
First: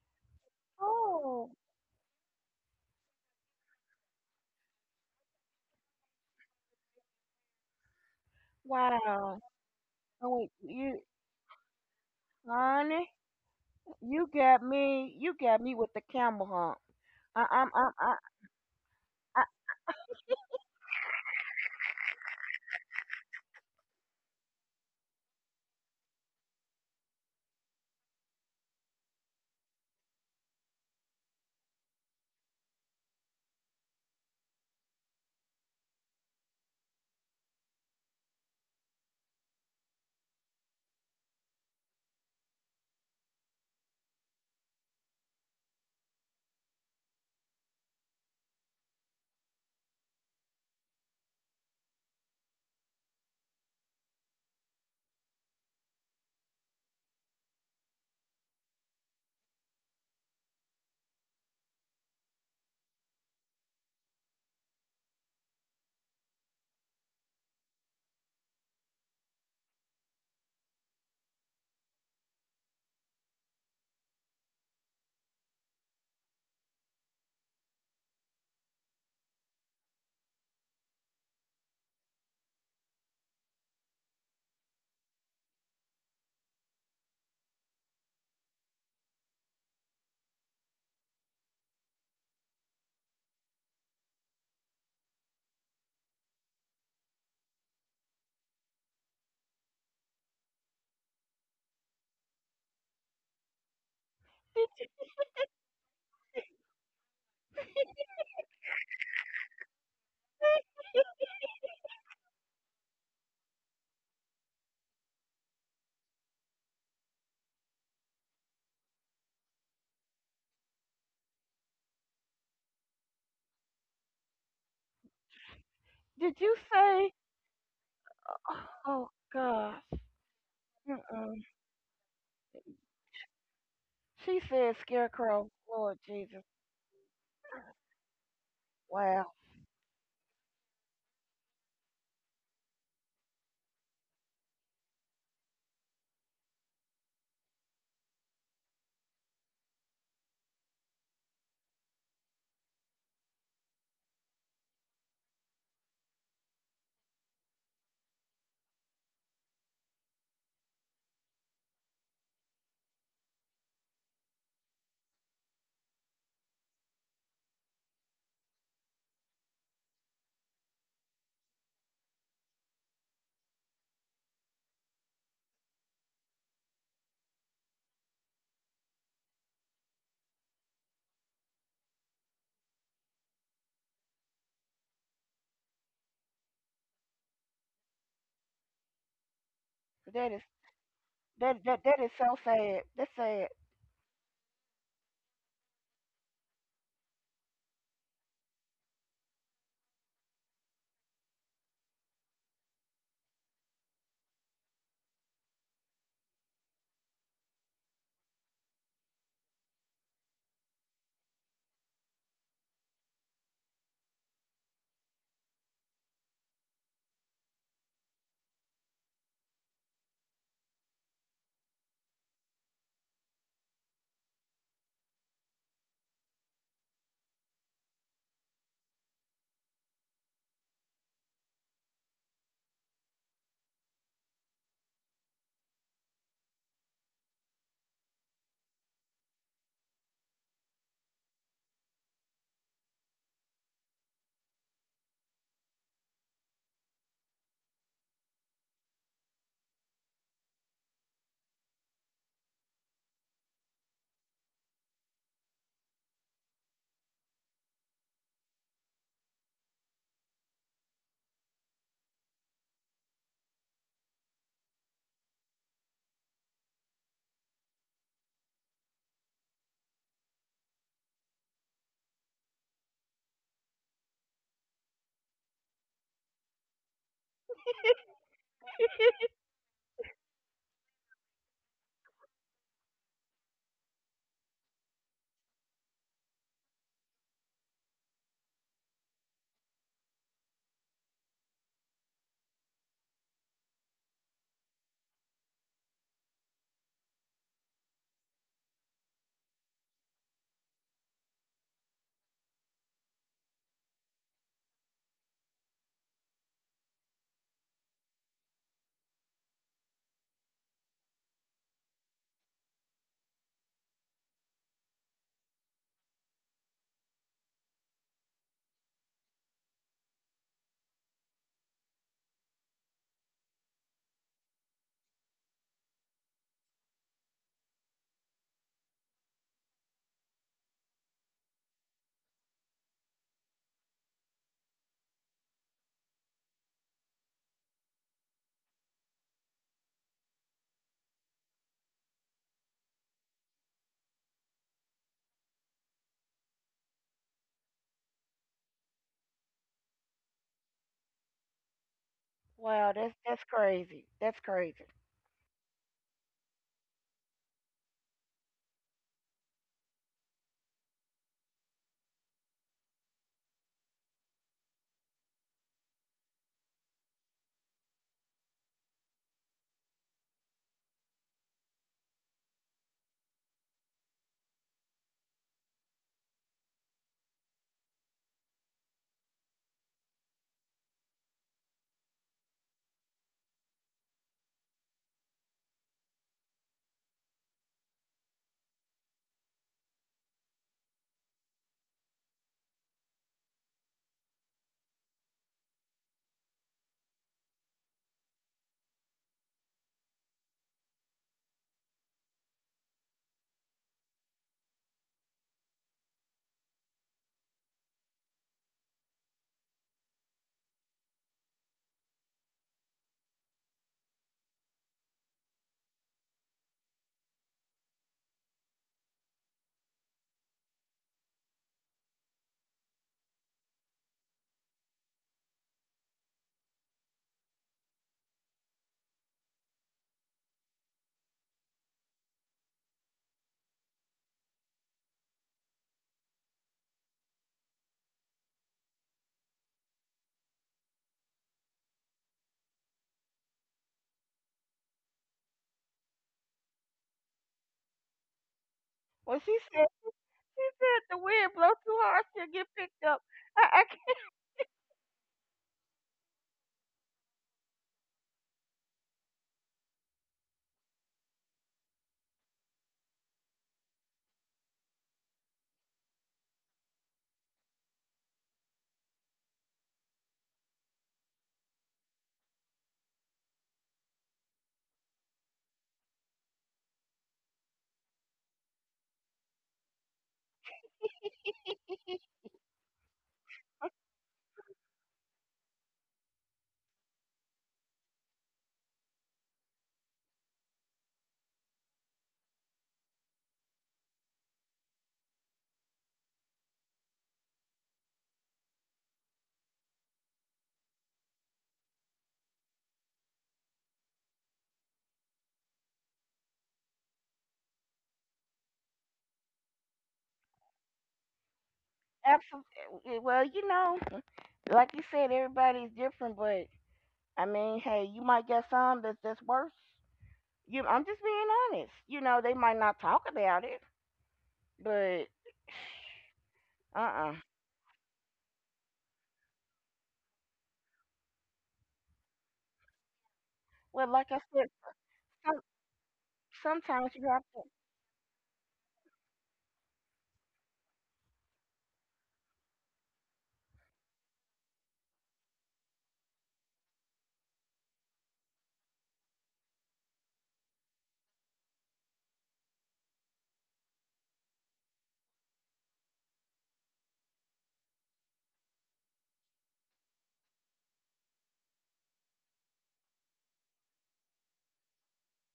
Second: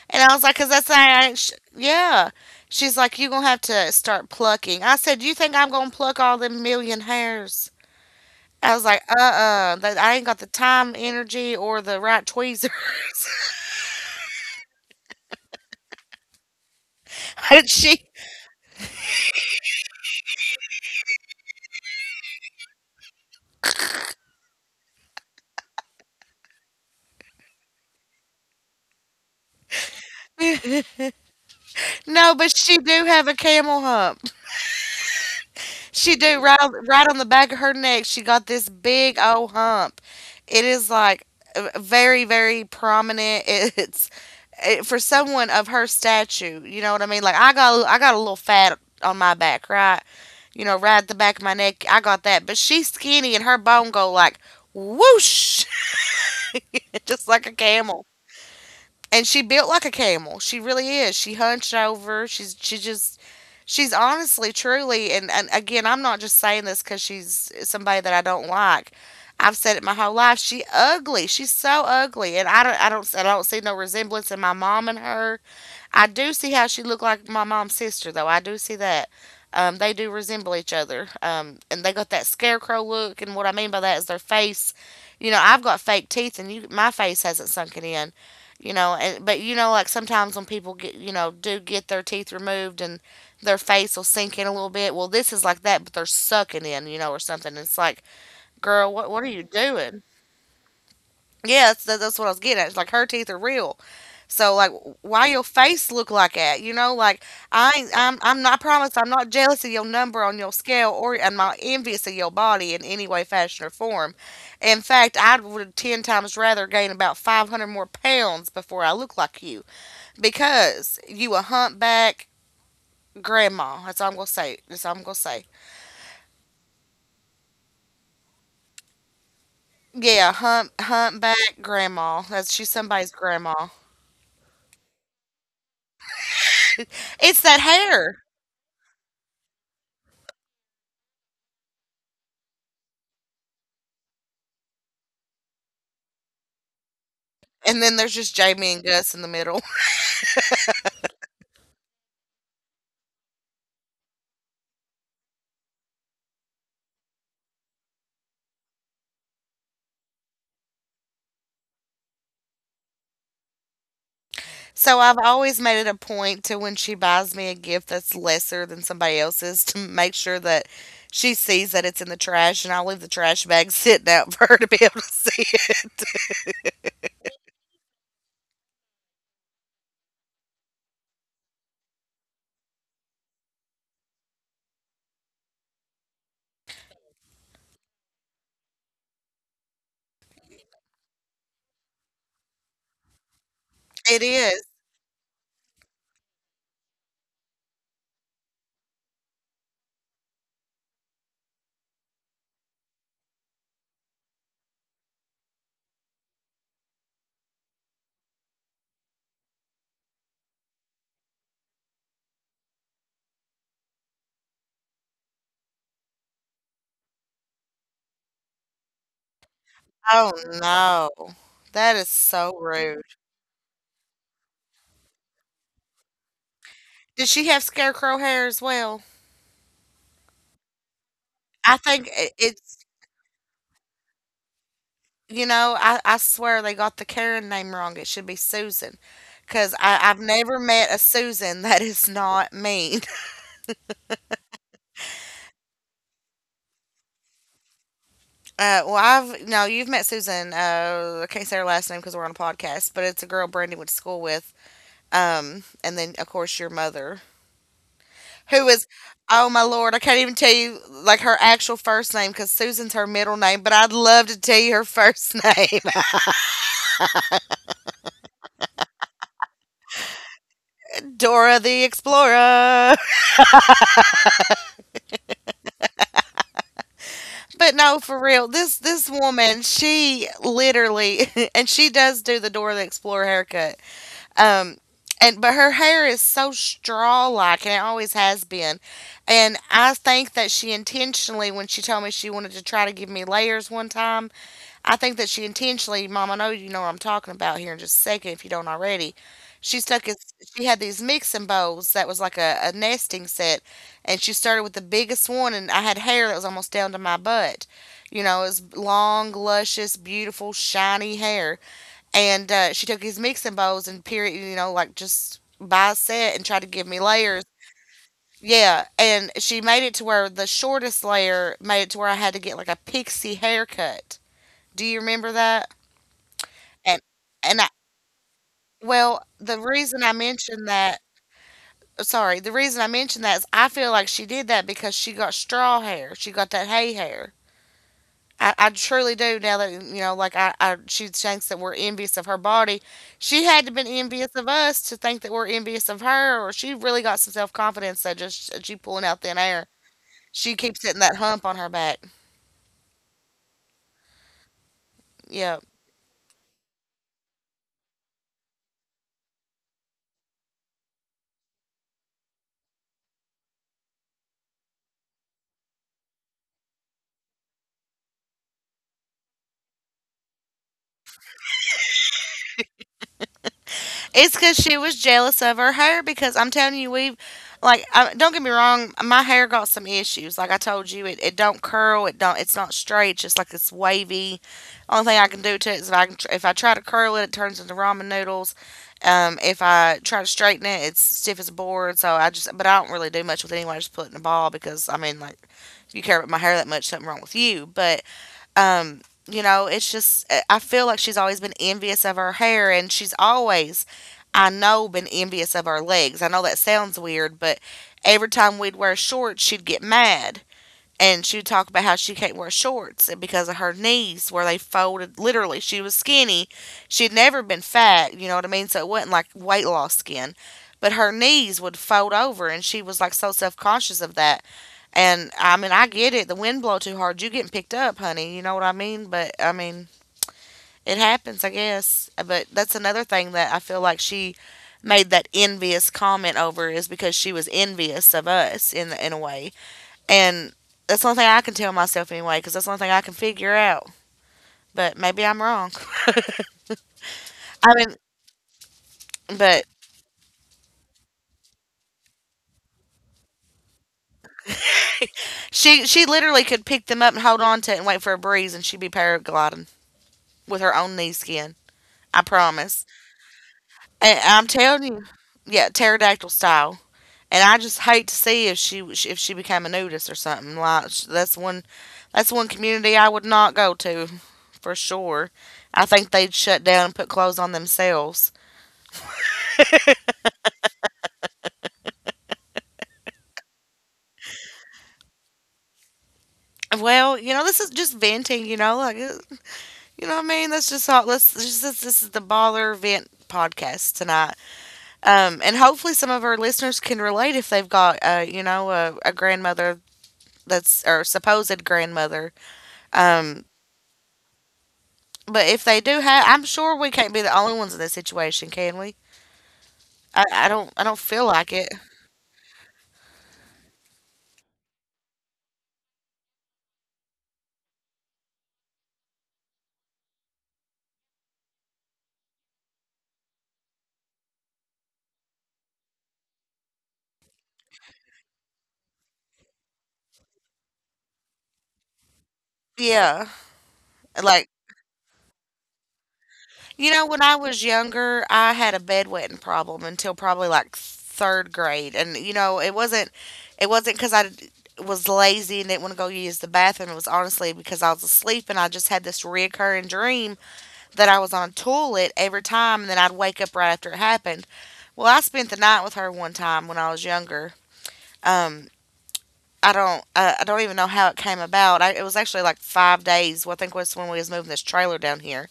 S1: And I was like, "Cause that's the thing I ain't
S2: Oh
S1: yeah." She's like, "You're gonna have to start plucking." I said, "You think I'm gonna pluck all them million hairs?" I was like,
S2: wow.
S1: that I ain't
S2: Oh,
S1: got the
S2: wait,
S1: time,
S2: you,
S1: energy, or the right tweezers."
S2: honey, you got me. You got me with the camel hump. I,
S1: and
S2: I'm,
S1: she
S2: I,
S1: No, but she do have a camel hump. She do right on, right on the back of her neck. She got this big old hump. It is like very very prominent. It's for someone of her stature. You know what I mean? Like I got a little fat on my back, right? You know, right at the back of my neck. I got that, but she's skinny and her bone go like whoosh, just like a camel. And she built like a camel. She really is. She hunched over. She just she's honestly truly, and again I'm not just saying this because she's somebody that I don't like. I've said it my whole life. She ugly. She's so ugly, and I don't see no resemblance in my mom and her. I do see how she looked like my mom's sister, though. I do see that. They do resemble each other. And they got that scarecrow look, and what I mean by that is their face. You know, I've got fake teeth, my face hasn't sunken in. You know, and but you know, like sometimes when people get, you know, do get their teeth removed, and their face will sink in a little bit. Well, this is like that, but they're sucking in, you know, or something. It's like, girl, what are you doing? Yeah, that's what I was getting at. It's like her teeth are real. So like,
S2: did
S1: why your face look like that? You know, like I'm not I promise I'm not jealous of your number on your scale or and my envious of your body in any way, fashion or form. In fact, I would ten times rather gain about 500 more pounds before I look like you because you a humpback grandma. That's all I'm gonna say. That's all I'm gonna say.
S2: you, did you say? Oh gosh.
S1: Yeah, humpback
S2: Mm-mm.
S1: grandma. That's she's somebody's grandma.
S2: She said scarecrow. Lord Jesus.
S1: It's that hair.
S2: Wow.
S1: And then there's just Jamie and Gus in the middle. So I've always made it a point to when she buys me a gift that's lesser than somebody else's to make sure that she sees that it's in the trash, and I'll leave the trash bag sitting out for her to be able to see it.
S2: That is that is so sad. That's sad.
S1: It is. Oh no. That is so rude. Does she have scarecrow hair as well? I think I- it's, you know, I swear they got the Karen name wrong. It should be Susan, because I've never met a Susan that is not me. Well, I've no, you've met Susan. I can't say her last name because we're on a podcast, but it's a girl Brandy went to school with. And then, of course, your mother, who is — oh my Lord, I can't even tell you like her actual first name because Susan's her middle name, but I'd love to tell you her first name: Dora the Explorer. But no, for real, this woman, she literally, and she does do the Dora the Explorer haircut. Um, and but her hair is so straw like, and it always has been. And I think that she intentionally — when she told me she wanted to try to give me layers one time, I think that she intentionally, Mom, I know you know what I'm talking about here in just a second if you don't already. She stuck his, she had these mixing bowls that was like a nesting set, and she started with the biggest one, and I had hair that was almost down to my butt. You know, it was long, luscious, beautiful, shiny hair. And she took his mixing bowls and period, you know, like just by set, and tried to give me layers. Yeah, and she made it to where the shortest layer made it to where I had to get like a pixie haircut. Do you remember that? And and I Well, the reason I mentioned that — sorry, the reason I mentioned that is I feel like she did that because she got straw hair. She got that hay hair. I truly do now that, you know, like I she thinks that we're envious of her body. She had to been envious of us to think that we're envious of her, or she really got some self confidence that just, she pulling out thin air. She keeps hitting that hump on her back.
S2: Wow. That's crazy. That's crazy.
S1: Yeah. It's because she was jealous of her hair. Because I'm telling you, don't get me wrong, my hair got some issues. Like I told you, it don't curl. It don't. It's not straight. It's just like it's wavy. Only thing I can do to it is if I try to curl it, it turns into ramen noodles. If I try to straighten it, it's stiff as a board. But I don't really do much with it anyway. I just put it in a ball because, I mean, like, if you care about my hair that much, something wrong with you. But um, you know, it's just, I feel like she's always been envious of her hair, and she's always, I know, been envious of our legs. I know that sounds weird, but every time we'd wear shorts, she'd get mad. And she would talk about how she can't wear shorts because of her knees, where they folded. Literally, she was skinny. She'd never been fat, you know what I mean? So it wasn't like weight loss skin. But her knees would fold over, and she was like so self conscious of that. And I mean, I get it. The wind blow too hard, you getting picked up, honey. You know what I mean? But I mean, it happens, I guess. But that's another thing that I feel like she made that envious comment over is because she was envious of us in a way. And that's the only thing I can tell myself anyway, because that's the only thing I can figure out. But maybe I'm wrong. I mean,
S2: Well,
S1: but
S2: she said the wind blow too hard she'll get picked up. I can't.
S1: she literally could pick them up and hold on to it and wait for a breeze, and she'd be paragliding with her own knee skin. I promise. And I'm telling you, yeah, pterodactyl style. And I just hate to see if she became a nudist or something. That's one community I would not go to, for sure. I think they'd shut down and put clothes on themselves. Well, you know, this is just venting. You know what I mean. That's just all. This is the baller vent podcast tonight. And hopefully some of our listeners can relate if they've got a grandmother that's or supposed grandmother, um, but if they do have, I'm sure we can't be the only ones in this situation, can we? I don't feel like it.
S2: Absolutely. Well, you know, like you said, everybody's different, but I mean, hey, you might get some that's worse. You, I'm just being honest. You know, they might not talk about it, but uh, uh
S1: Yeah.
S2: well, like I
S1: Like,
S2: said, some, sometimes you
S1: when
S2: have
S1: I
S2: to.
S1: was younger, I had a bedwetting problem until probably like third grade. And, it wasn't because was lazy and didn't want to go use the bathroom. It was honestly because I was asleep and I just had this reoccurring dream that I was on a toilet every time, and then I'd wake up right after it happened. Well, I spent the night with her one time when I was younger. Um, I don't even know how it came about. It was actually like 5 days. Well, I think was when we was moving this trailer down here.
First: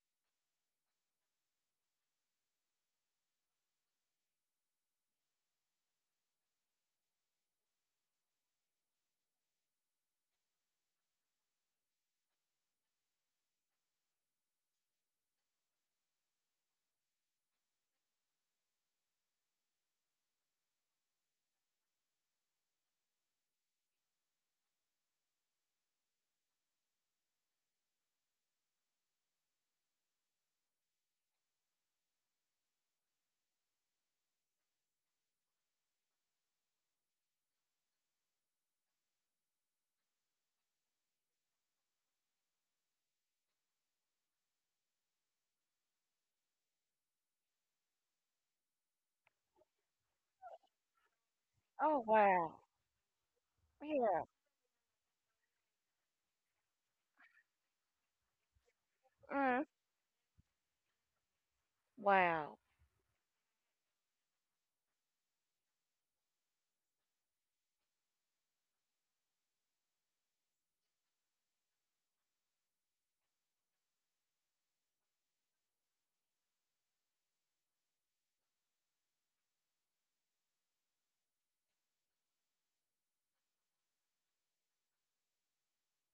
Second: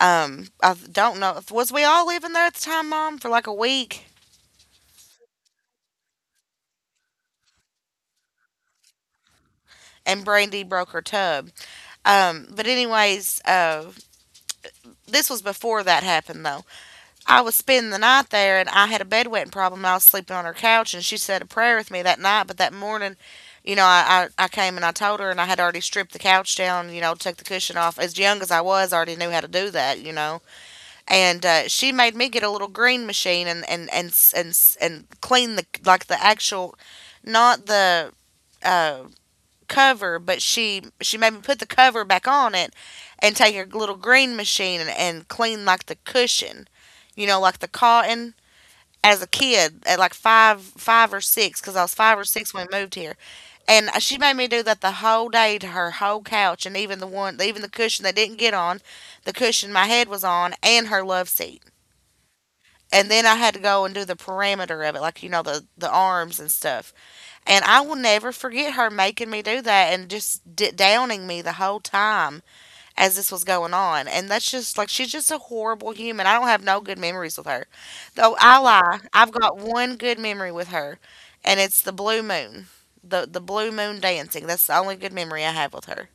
S1: I don't know. Was we all living there at the time, Mom, for like a week? And Brandy broke her tub. But anyways, this was before that happened though. I was spending the night there, and I had a bedwetting problem. And I was sleeping on her couch, and she said a prayer with me that night. But that morning, I came and I told her, and I had already stripped the couch down, took the cushion off. As young as I was, I already knew how to do that. And she made me get a little green machine and clean the actual — not the uh, cover, but she made me put the cover back on it, and take her little green machine and clean like the cushion, you know, like the cotton. As a kid, at like five or six, because I was
S2: Oh
S1: five or six
S2: wow,
S1: when we moved here, and she
S2: yeah,
S1: made me do that the whole day to her whole couch, and even the cushion they didn't get on, the
S2: mm,
S1: cushion my head was on, and her love seat,
S2: wow,
S1: and then I had to go and do the parameter of it, like, you know, the arms and stuff. And I will never forget her making me do that and just downing me the whole time as this was going on. And that's just — like, she's just a horrible human. I don't have no good memories with her, though. I lie. I've got one good memory with her, and it's the blue moon, the blue moon dancing. That's the only good memory I have with her.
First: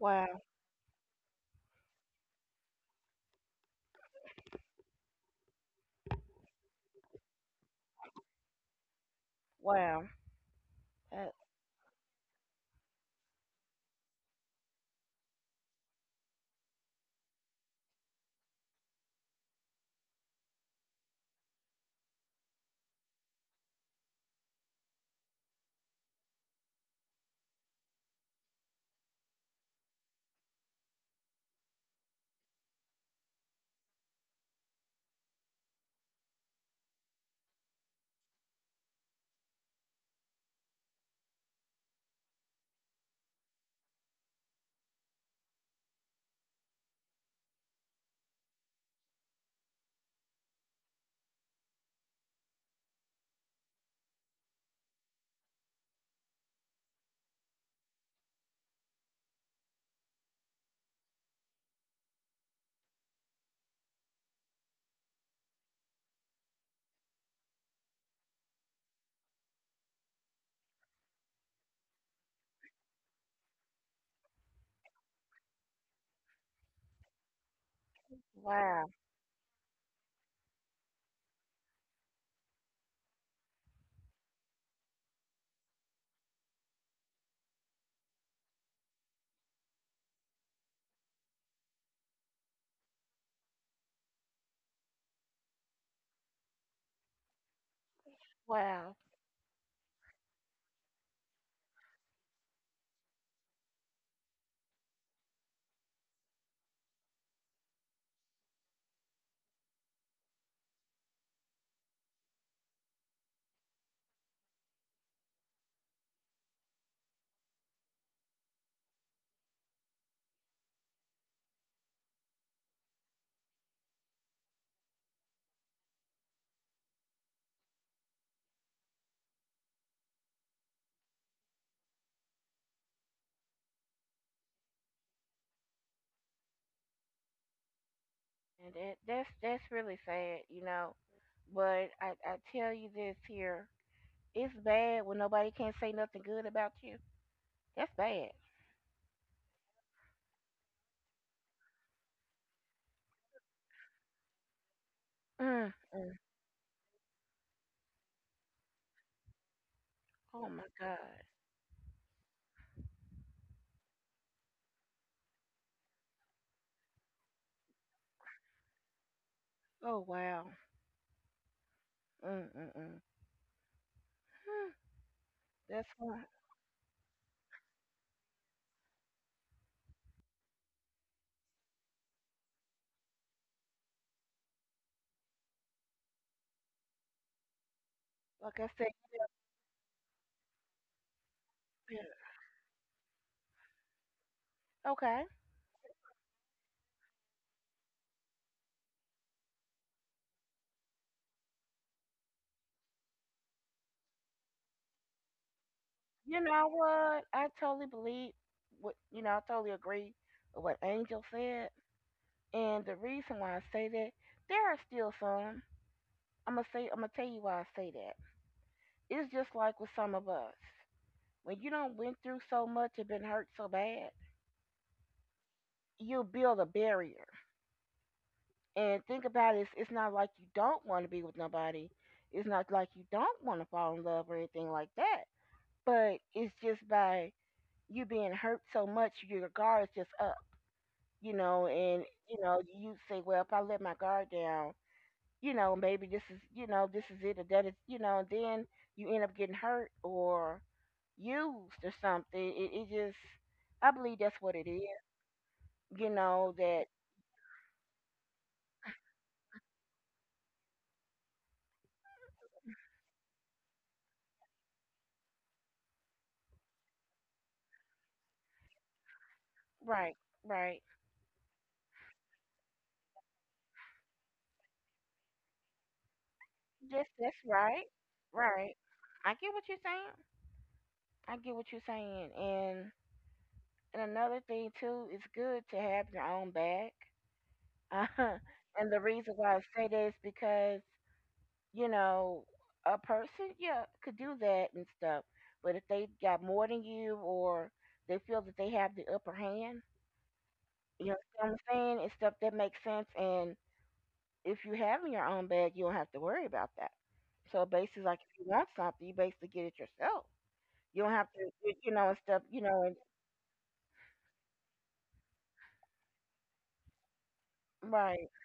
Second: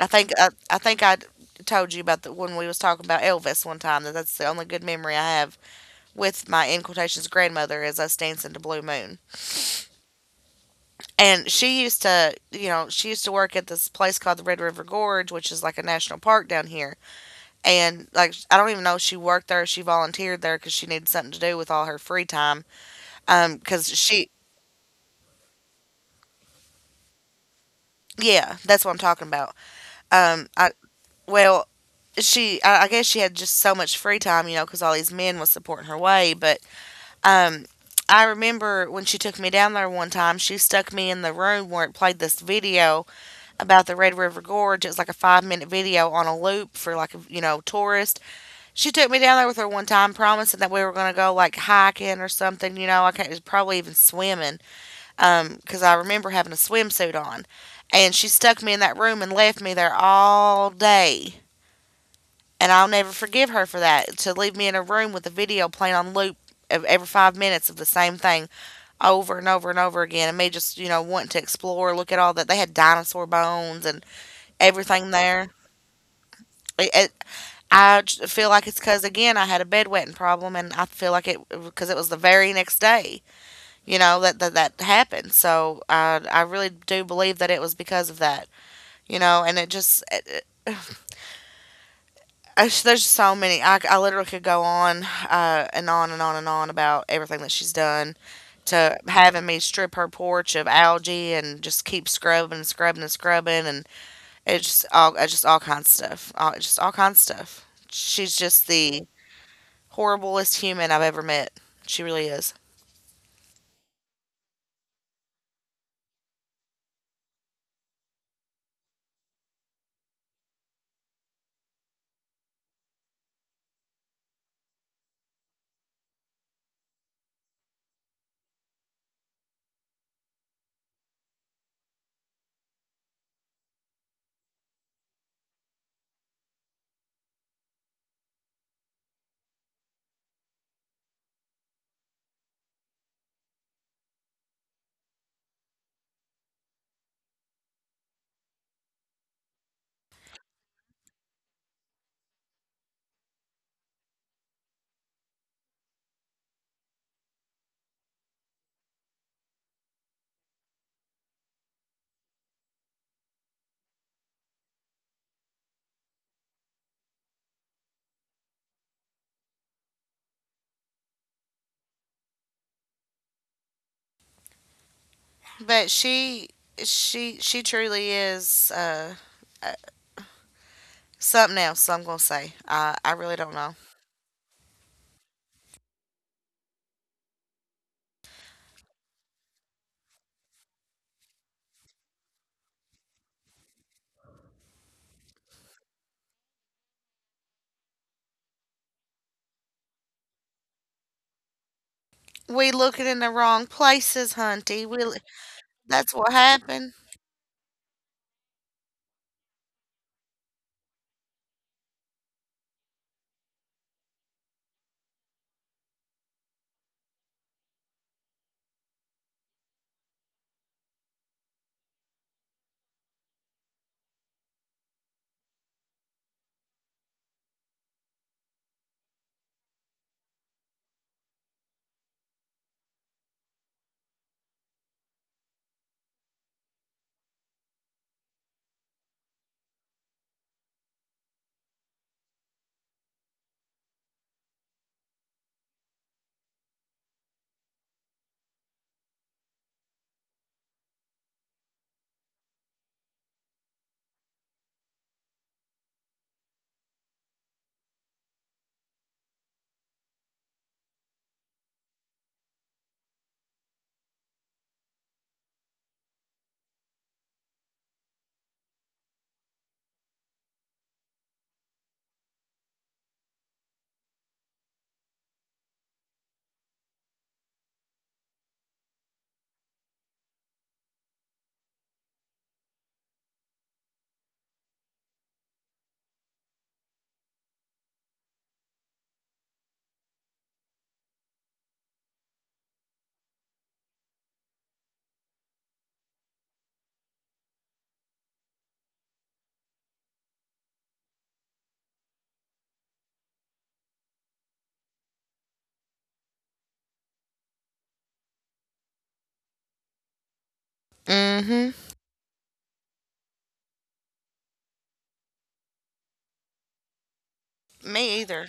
S1: I think I, I think I told you about the when we was talking about Elvis one time, that that's the only good memory I have with my, in quotations, grandmother, as us dancing to Blue Moon.
S2: wow, uh,
S1: And she used to, you know, she used to work at this place called the Red River Gorge, which is like a national park down here. And like, I don't even know if she worked there. She volunteered there because she needed something to do with all her free time. Um, because she, yeah, that's what I'm talking about. I Well, I guess she had just so much free time, because all these men was supporting her way. But um, I remember when she took me down there one time, she stuck me in the room where it played this video about the Red River Gorge. It was like a 5-minute video on a loop for like a, tourist. She took me down there with her one time, promising that we were gonna go like hiking or something. You know, I can't It was probably even swimming, because I remember having a swimsuit on, and she stuck me in that room and left me there all day. And I'll never forgive her for that to leave me in a room with a video playing on loop of every 5 minutes of the same thing over and over and over again and me just wanting to explore, look at all that they had, dinosaur bones and everything there. It, it, I j- feel like it's
S2: wow,
S1: because, again, I had a bedwetting problem, and I feel like it because it was the very next day, that, happened. So I really do believe that it was because of that, and it just it, it- I, there's so many, I literally could go on and on and on and on about everything that she's done,
S2: wow.
S1: to having me strip her porch of algae and just keep scrubbing and scrubbing and scrubbing, and it's just all, it's just all kinds of stuff, all, just all kinds of stuff. She's just the horriblest human I've ever met. She really is.
S2: And that's really sad, you know. But I tell you this here, it's bad when nobody can't say nothing good about you. That's bad. Mm. Oh my God. Oh wow. Mm-mm-mm.
S1: But
S2: That's why,
S1: she truly is uh, something else. I'm gonna say I really don't know.
S2: like I said, you better, okay.
S1: We looking in the wrong places, Hunty. That's what
S2: You know
S1: happened.
S2: what? I totally believe what you know. I totally agree with what Angel said, and the reason why I say that there are still some. I'm gonna say. I'm gonna tell you why I say that. It's just like with some of us. When you don't went through so much and been hurt so bad, you build a barrier. And think about it, it's not like you don't want to be with nobody. It's not like you don't want to fall in love or anything like that. But it's just by you being hurt so much, your guard is just up, you know. And, you know, you say, well, if I let my guard down, you know, maybe this is, you know, this is it or that is, you know, and then you end up getting hurt or used or something. It just, I believe that's what it is, you know, that, right, right. Yes, that's right. Right. I get what you're saying. I get what you're saying. And another thing too, it's good to have your own bag. Uh, and the reason why I say that is because, you know, a person, yeah, could do that and stuff. But if they got more than you or they feel that they have the upper hand, you know what I'm saying? It's stuff that makes sense and if you have in your own bag you don't have to worry about that. So basically like if you want something, you basically get it yourself. You don't have to,
S1: Mm-hmm.
S2: you know, and stuff, you know, and
S1: Me
S2: right.
S1: either.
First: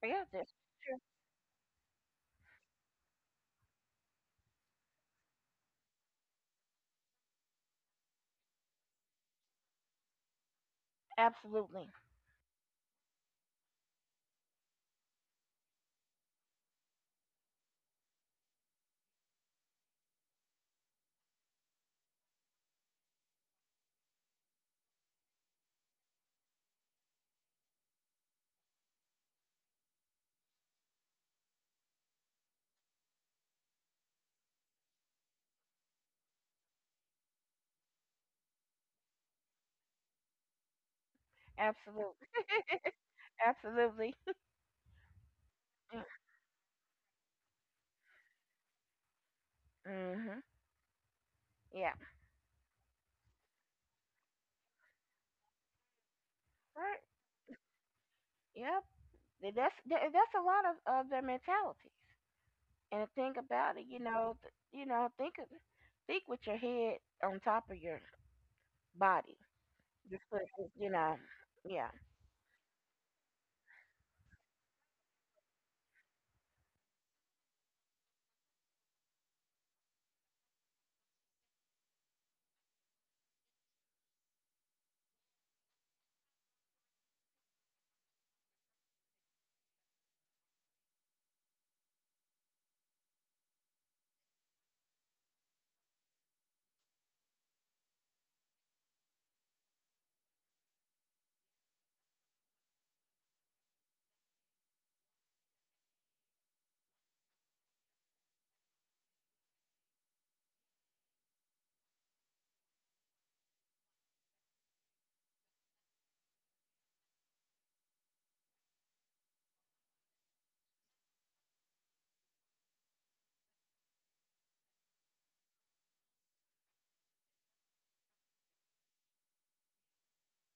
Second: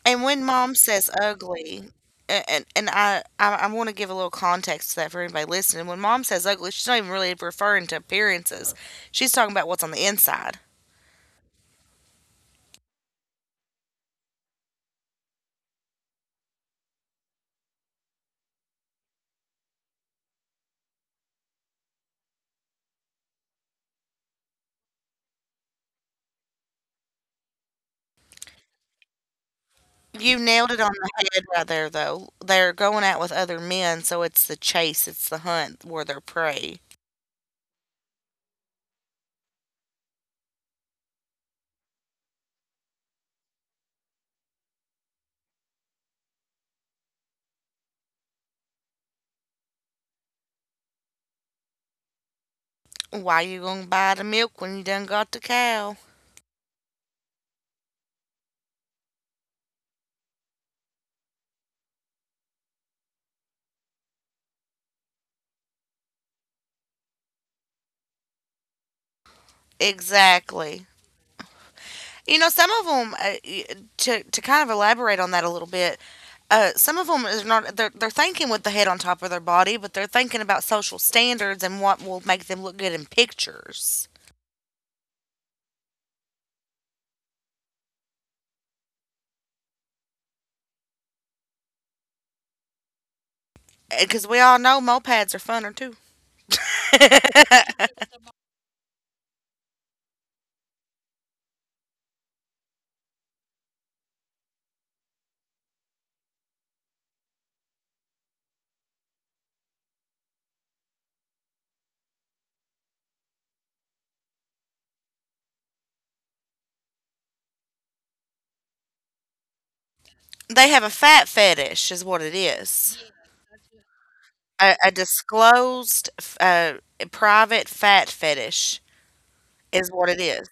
S2: But
S1: And
S2: yeah,
S1: when
S2: that's
S1: Mom
S2: true.
S1: says ugly, I want to give a little context to that for anybody listening. When Mom says ugly, she's not even really referring to appearances. She's talking about what's on the inside.
S2: Absolutely,
S1: You nailed it on the head right there, though. They're going out with other men, so it's the chase, it's the hunt where they're prey.
S2: absolutely, absolutely. Mm, mm-hmm. Yeah.
S1: Why you gonna buy the milk when you done got the cow?
S2: Right. Yep. That's that's a lot of their mentalities. And think about it, you know, you know, think of, think with your head on top of your body. Just put, it,
S1: Exactly.
S2: you know, yeah,
S1: You know, some of them, to kind of elaborate on that a little bit, some of them is not, they're thinking with the head on top of their body, but they're thinking about social standards and what will make them look good in pictures, because we all know mopeds are funner too. They have a fat fetish is what it is. A disclosed, f private fat fetish is what it is.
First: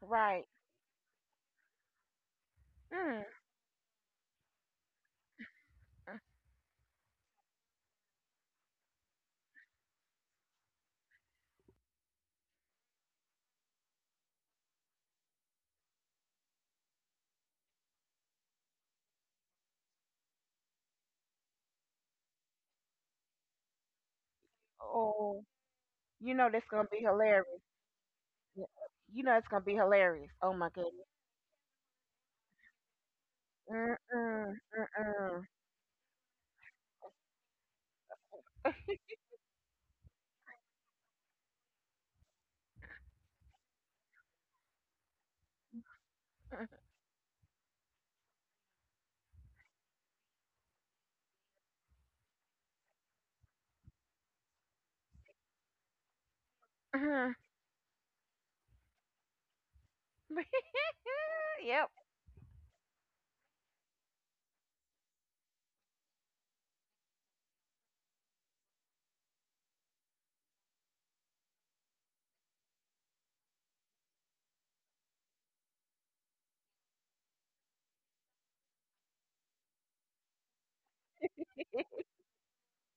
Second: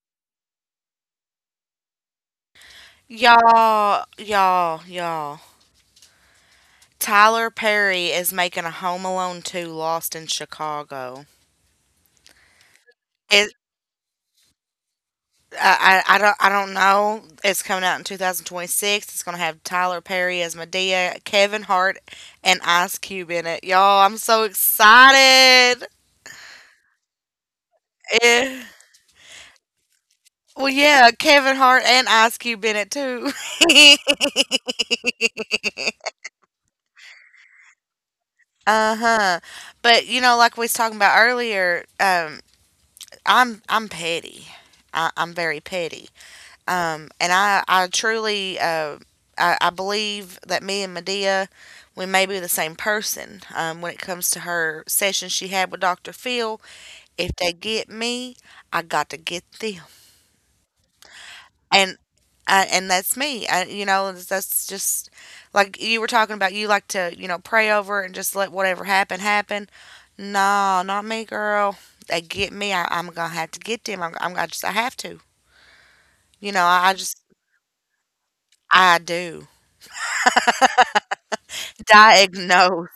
S2: right. Mm.
S1: Y'all, y'all, y'all. Tyler Perry is making a Home Alone 2 Lost in Chicago. It, I don't know. It's coming out in 2026. It's gonna have Tyler Perry as Medea, Kevin Hart, and Ice Cube in it. Y'all, I'm so
S2: Oh,
S1: excited.
S2: you know, that's gonna be hilarious.
S1: Eh,
S2: Y- You know, it's gonna be hilarious. Oh my
S1: Well,
S2: goodness.
S1: yeah, Kevin Hart and Ice Cube in it too.
S2: Mm-mm, mm-mm.
S1: Uh-huh. But you know, like we was talking about earlier, I'm petty. I'm very petty. And I believe that me and Medea, we may be the same person. When it comes to her session she had with Doctor Phil, if
S2: Mhm.
S1: they get me, I got to get them.
S2: Yep.
S1: and and that's me. That's just like you were talking about. You like to pray over it and just let whatever happen happen. No, not me, girl. They get me. I'm gonna have to get them. I'm I just I have to. You know, I just I do Diagnose.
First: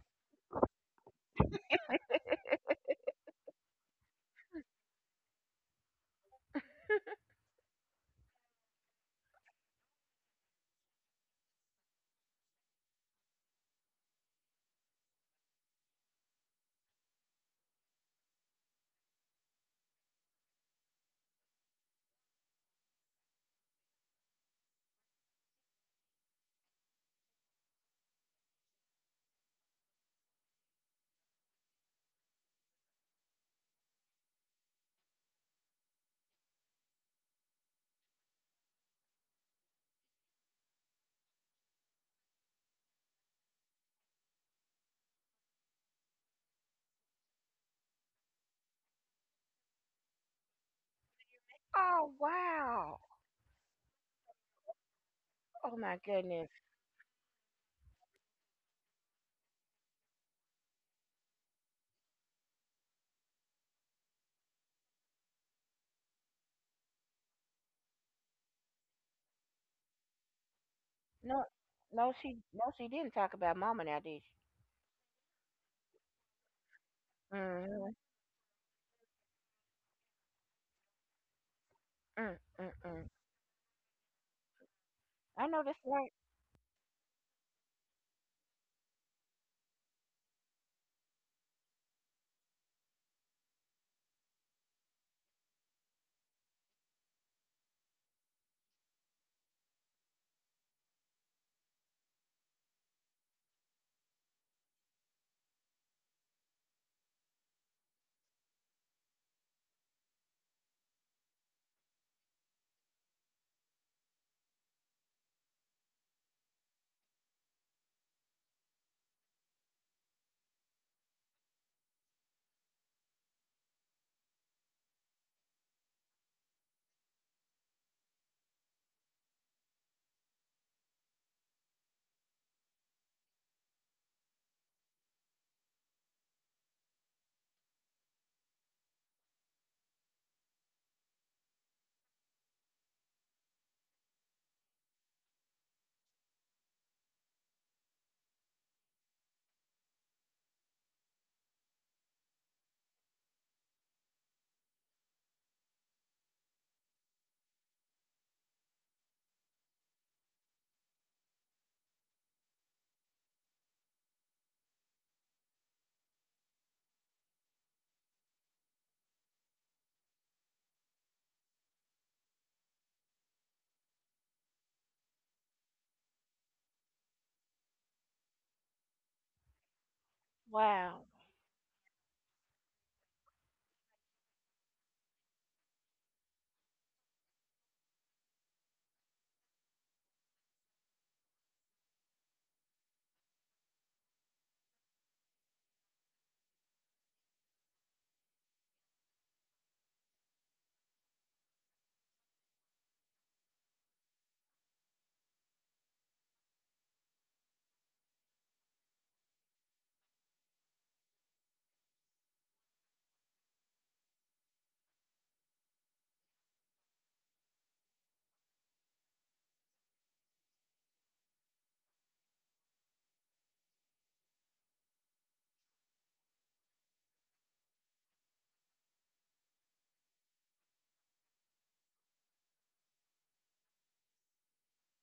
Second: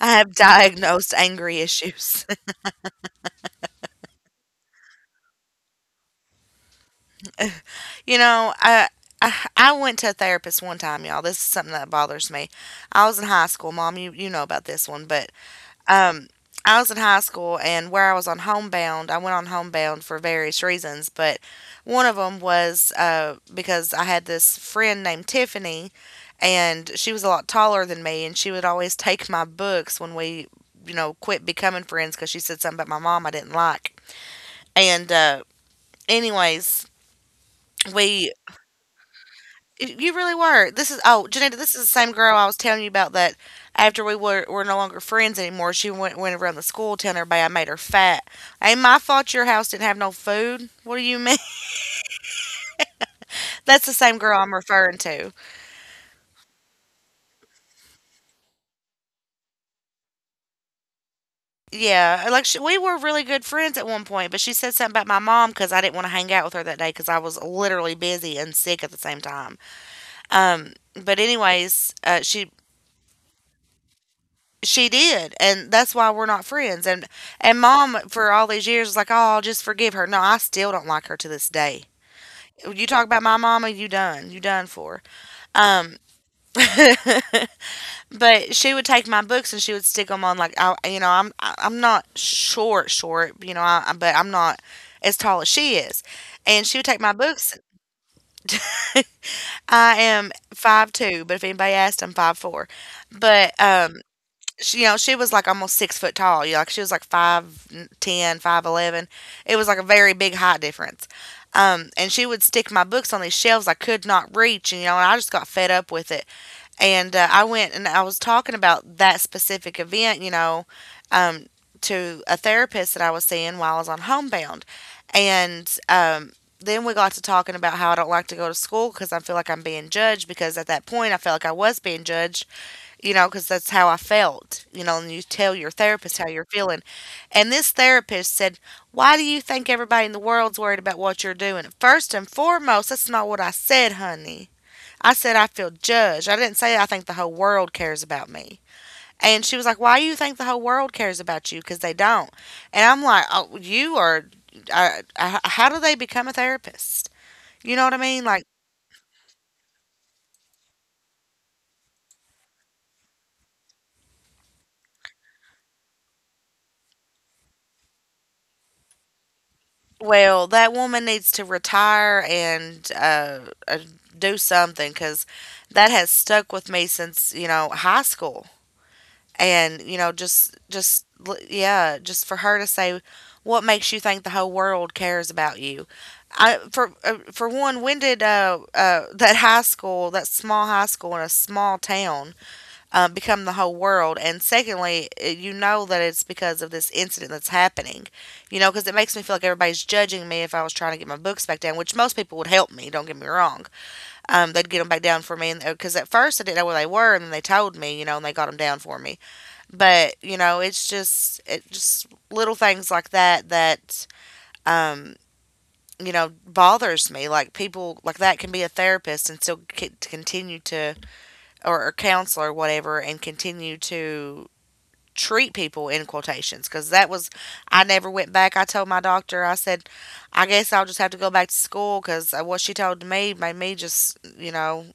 S1: I have diagnosed angry issues. you know, I. I went to a therapist one time, y'all. This is something that bothers me. I was in high school, mom. You know about this one, but Um, I was in high school, and where I was on homebound, I went on homebound for various reasons, but one of them was because I had this friend named Tiffany, and she was a lot taller than me, and she would always take my books when we quit becoming friends because she said something about my mom I didn't like. And Anyways, we You really were. This is, oh, Janita. This is the same girl I was telling you about that. After we were no longer friends anymore, she went around the school telling everybody I made her fat. Ain't my fault your house didn't have no food. What do you mean?
S2: Oh wow.
S1: That's the same girl I'm referring to.
S2: Oh my goodness.
S1: Yeah, like we were really good friends at one point, but she said something about my mom because I didn't want to hang out with her that day because I was literally busy and sick at the same time. Um, but
S2: No,
S1: anyways,
S2: no, she,
S1: she
S2: no, she didn't talk about mama now, did she?
S1: she did, and that's why we're not friends, and
S2: Mm,
S1: mom for all these years was like, oh, I'll just forgive her. No, I still don't like her to this day.
S2: mm, mm,
S1: You
S2: mm.
S1: talk about my mama, you done for.
S2: I know that's
S1: um
S2: right.
S1: but she would take my books and she would stick them on, like, I'm not short short, but I'm not as tall as she is. And she would take my books. I am 5'2", but if anybody asked, I'm 5'4". But she was like almost 6 foot tall. You know, like she was like 5'10", 5'11". It was like a very big height difference. And she would stick my books on these shelves I could not reach, and I just got fed up with it. And I went and I was talking about that specific event, um, to a therapist that I was seeing while I was on homebound, and then we got to talking about how I don't like to go to school because I feel like I'm being judged. Because at that point, I felt like I was being judged, because that's how I felt, and you tell your therapist how you're feeling. And this therapist said, why do you think everybody in the world's worried about what you're doing? First and foremost, that's not what I said, honey. I said, I feel judged. I didn't say I think the whole world cares about me. And she was like, why do you think the whole world cares about you? Because they don't. And I'm like, oh, you are, I, how do they become a therapist? You know what I mean? Like, well, that woman needs to retire and uh, do something because that has stuck with me since high school. And you know,
S2: Wow.
S1: yeah, just for her to say, "What makes you think the whole world cares about you?" I for one, when did that high school, that small high school in a small town, become the whole world. And secondly, you know that it's because of this incident that's happening, you know, because it makes me feel like everybody's judging me if I was trying to get my books back down, which most people would help me. Don't get me wrong. They'd get them back down for me. And Because at first I didn't know where they were, and then they told me, you know, and they got them down for me. But, you know, it's just little things like that, um, you know, bothers me. Like people like that can be a therapist and still continue to, or a counselor or whatever, and continue to treat people in quotations, because that was I never went back. I told my doctor, I said, I guess I'll just have to go back to school because what she told me made me just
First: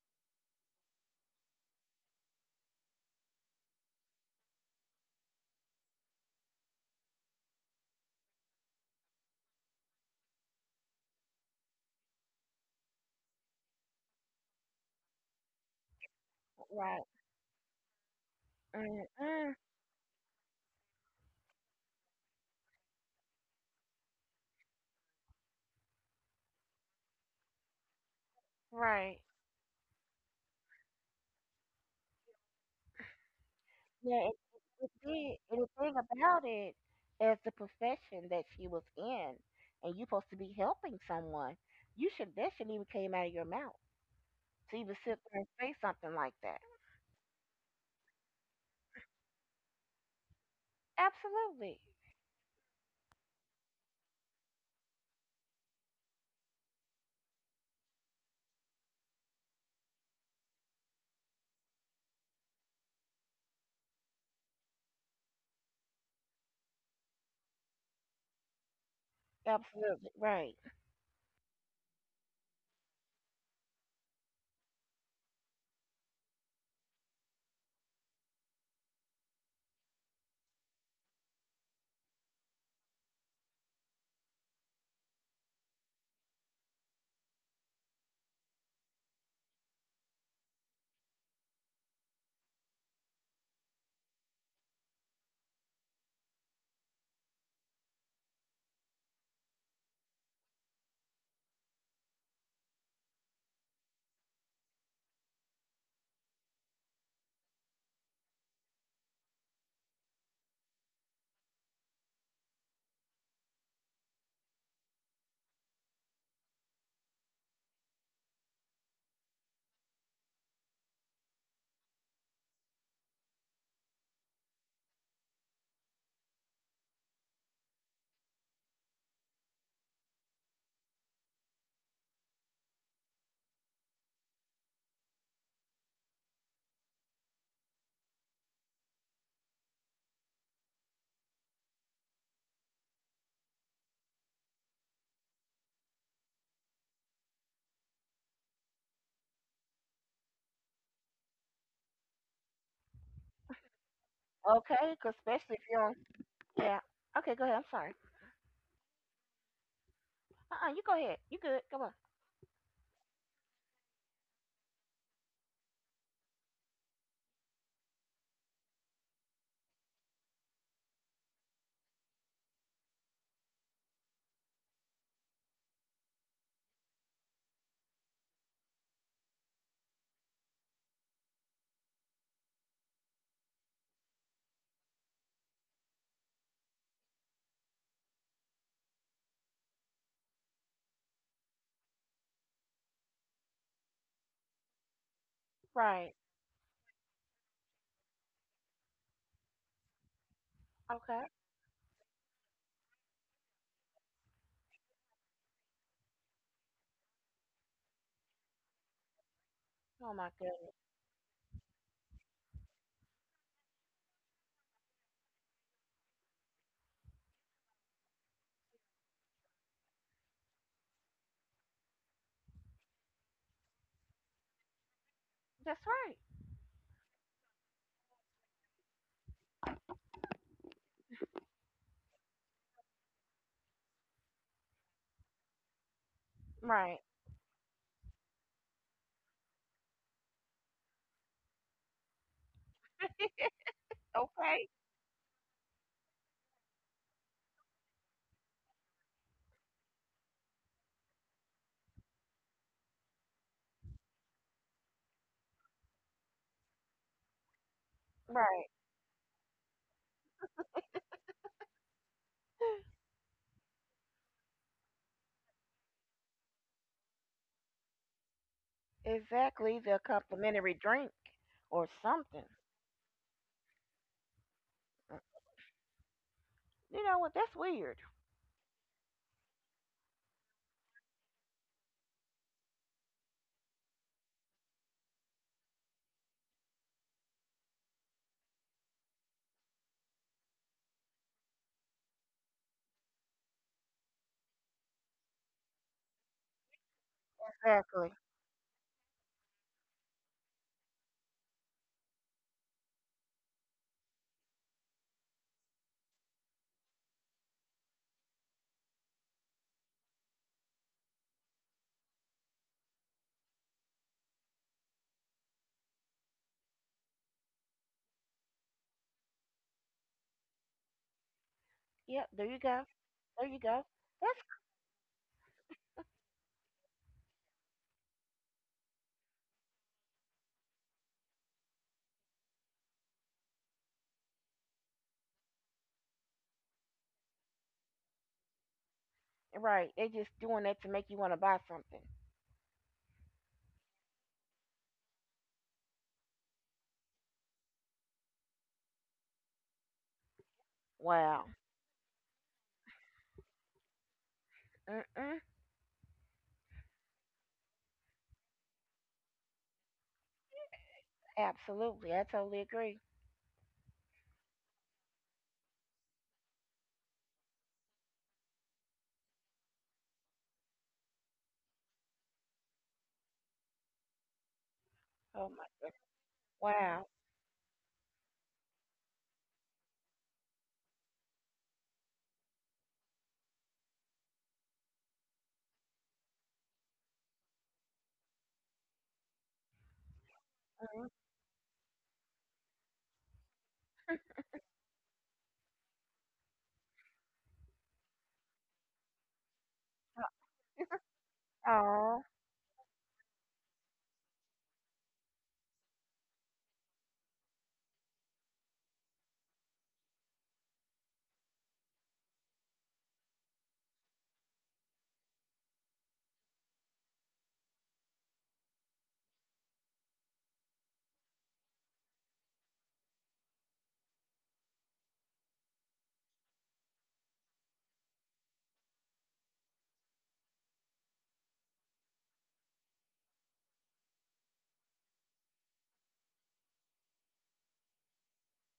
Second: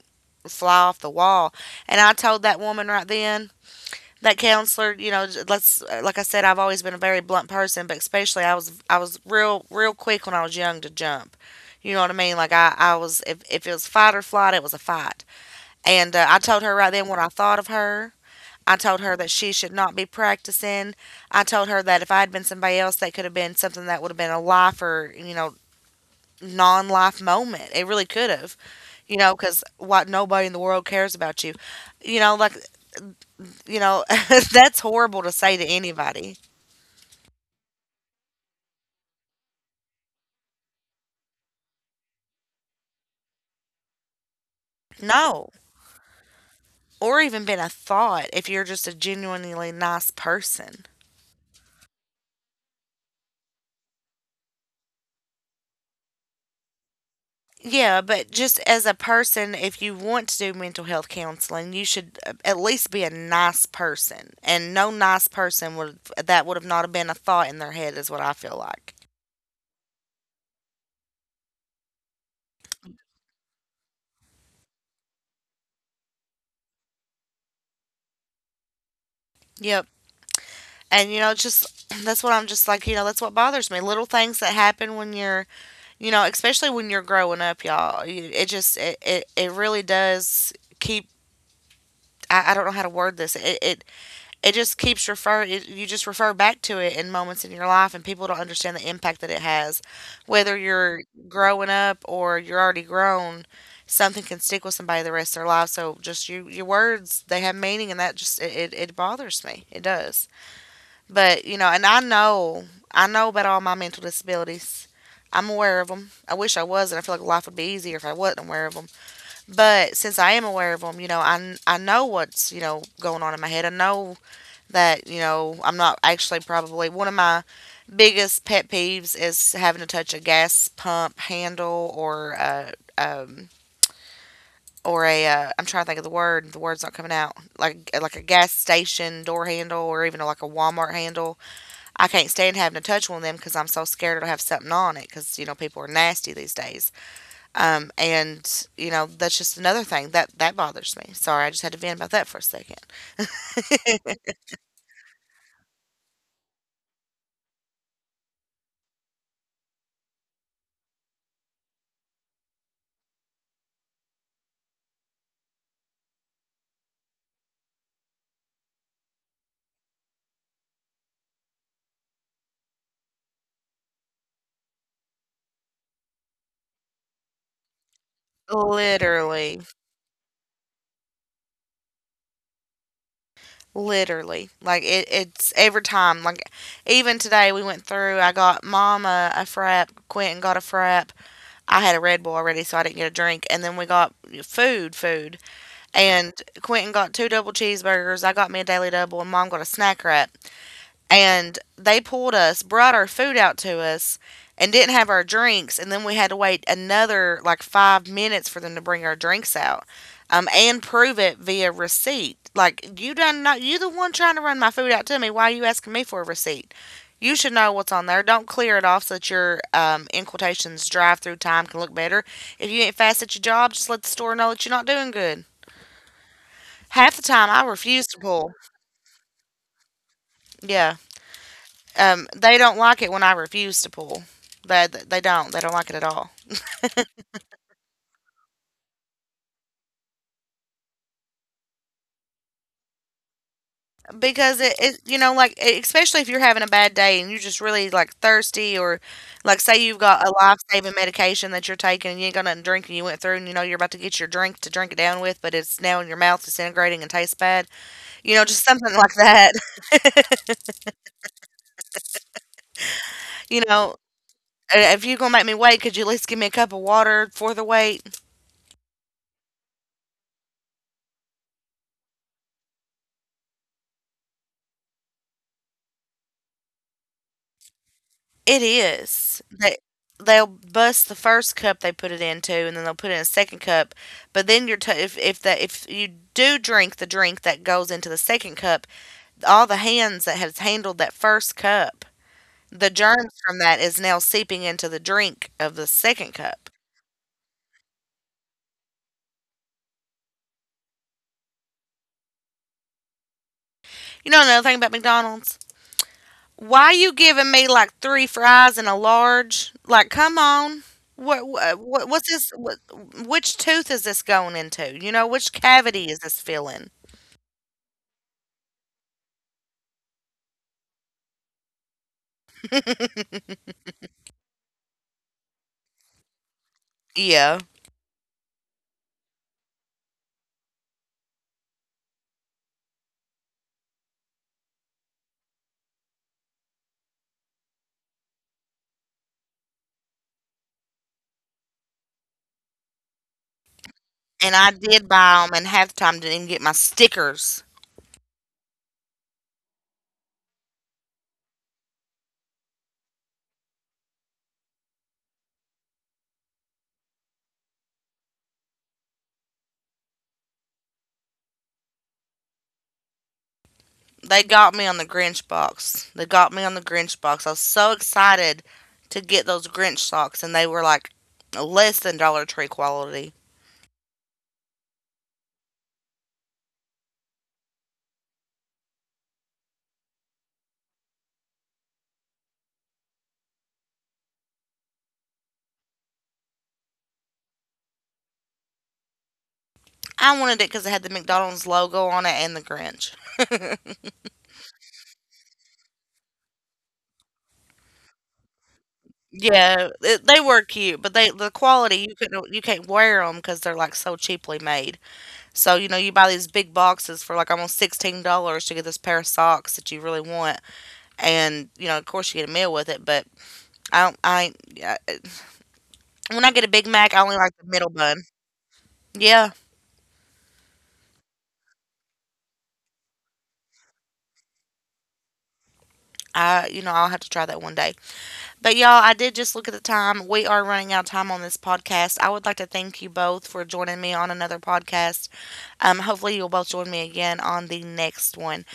S1: fly off the wall. And I told that woman right then, that counselor, you know, let's like I said, I've always been a very blunt person, but especially I was real real quick when I was young to jump. You know what I mean? Like I was if it was fight or flight, it was a fight. And I told her right
S2: Right.
S1: then what I thought of her. I told
S2: Mm,
S1: her that she
S2: mm,
S1: should not be practicing. I told her that if I had been somebody else, that could have been something that would have been a life or non life moment. It really could have, you
S2: right.
S1: know, because what, nobody in the world cares about you. You know, like, you know,
S2: Yeah. It,
S1: that's
S2: it
S1: horrible to
S2: did.
S1: say to
S2: And the thing
S1: anybody.
S2: about it, as the profession that she was in, and you supposed to be helping someone, you should that shouldn't even came out of your mouth to even sit there and
S1: No.
S2: say something like that.
S1: Or even been a thought if you're just a genuinely nice person.
S2: Absolutely.
S1: Yeah, but just as a person, if you want to do mental health counseling, you should at least be a nice person. And no nice person would, that would have not have been a thought in their head is what I feel like.
S2: Absolutely. Right.
S1: Yep. And you know, just that's what I'm just like, that's what bothers me. Little things that happen when you're, especially when you're growing up, y'all. It just it really does keep, I don't know how to word this. It just keeps you just refer back to it in moments in your life, and people don't understand the impact that it has, whether you're growing up or you're already grown. Something can stick with somebody the rest of their life, so just your words, they have meaning, and that just it bothers me. It does. But you know, and I know, I know about all my mental disabilities. I'm aware of them. I wish I was and I feel like life would be easier if I wasn't aware of them, but since I am aware of them, you know, I know what's, you know, going on in my head. I know that, you know, I'm not actually. Probably one of my biggest pet peeves is having to touch a gas pump handle um or a I'm trying to think of the word, the word's not coming out, like a gas station door handle, or even like a Walmart handle. I can't stand having to touch one of them because I'm so scared it'll have something on it, because you know people are nasty these days. And you know, that's just another thing that bothers me. Sorry, I just had to vent about that for a second.
S2: Okay, 'cause especially if you don't, yeah. Okay, go ahead. I'm sorry. Uh-uh, you go ahead. You good? Come on.
S1: literally Literally, like it's every time. Like even today, we went through. I got Mama a frap. Quentin got a frap. I had a Red Bull already, so I didn't get a drink. And then we got food.
S2: Right.
S1: And Quentin got two double cheeseburgers. I got me a daily double, and Mom got a snack wrap,
S2: Okay.
S1: and they pulled us, brought our food out to us, and didn't have our drinks. And then we had to wait another like 5 minutes for them to bring our drinks out,
S2: Oh my
S1: and
S2: goodness.
S1: prove it via receipt. Like, you done, not you the one trying to run my food out to me. Why are you asking me for a receipt? You should know what's on there. Don't clear it off so that your in quotations drive through time can look better. If you ain't fast at your job, just let the store know that you're not doing good.
S2: That's right.
S1: Half the time, I refuse to pull. Yeah. They don't like it when I refuse to pull. They don't. They don't like it at all,
S2: Right.
S1: because
S2: Okay.
S1: it you know, like especially if you're having a bad day and you're just really like thirsty, or like say you've got a life saving medication that you're taking and you ain't got nothing to drink, and you went through and you know you're about to get your drink to drink it down with, but it's now in your mouth disintegrating and tastes bad. You know, just
S2: Right.
S1: something like that. You know, if you're gonna make me wait, could you at least give me a cup of water for the wait?
S2: Exactly. The complimentary drink or something. Mm. You know what? That's weird.
S1: It is. They they'll bust the first cup they put it into, and then they'll put it in a second cup. But then you're if that if you do drink the drink that goes into the second cup, all the hands that has handled that first cup, the germs from that is now seeping into the drink of the second cup.
S2: Exactly.
S1: You know another thing about McDonald's? Why you giving me like three fries and a large? Like, come on. What's this? Which tooth is this going into? You know, which cavity is this filling?
S2: Yep. There you go. There you go. That's c-
S1: Yeah,
S2: right. They just doing that to make you want to buy something.
S1: and I did buy them, and half the time didn't even get my stickers.
S2: Wow. Mm-mm. Absolutely. I totally agree.
S1: They got me on the Grinch box. They got me on the Grinch box. I was so excited to get those Grinch socks, and they were like less than Dollar Tree quality.
S2: Oh my goodness. Wow.
S1: I wanted it because it had
S2: Mm-hmm.
S1: the McDonald's logo on it and the Grinch. Yeah, they were cute, but the quality, you
S2: Oh.
S1: couldn't you can't wear them because they're like so cheaply made. So you know, you buy these big boxes for like almost $16 to get this pair of socks that you really want, and you know, of course, you get a meal with it. But I don't. I ain't- Yeah, when I get a Big Mac, I only like the middle bun. Yeah, I, you know, I'll have to try that one day. But y'all, I did just look at the time. We are running out of time on this podcast. I would like to thank you both for joining me on another podcast. Hopefully you'll both join me again on the next one.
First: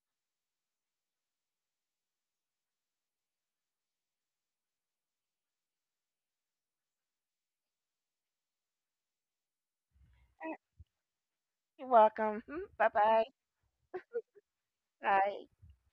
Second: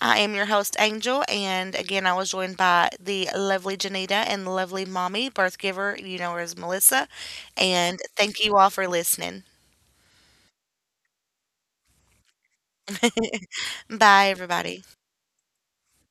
S1: I am your host Angel, and again I was joined by the lovely Janita and the lovely mommy birth giver. You know her as Melissa. And thank you all for listening.
S2: You're welcome. Bye bye.
S1: Bye everybody.
S2: Bye.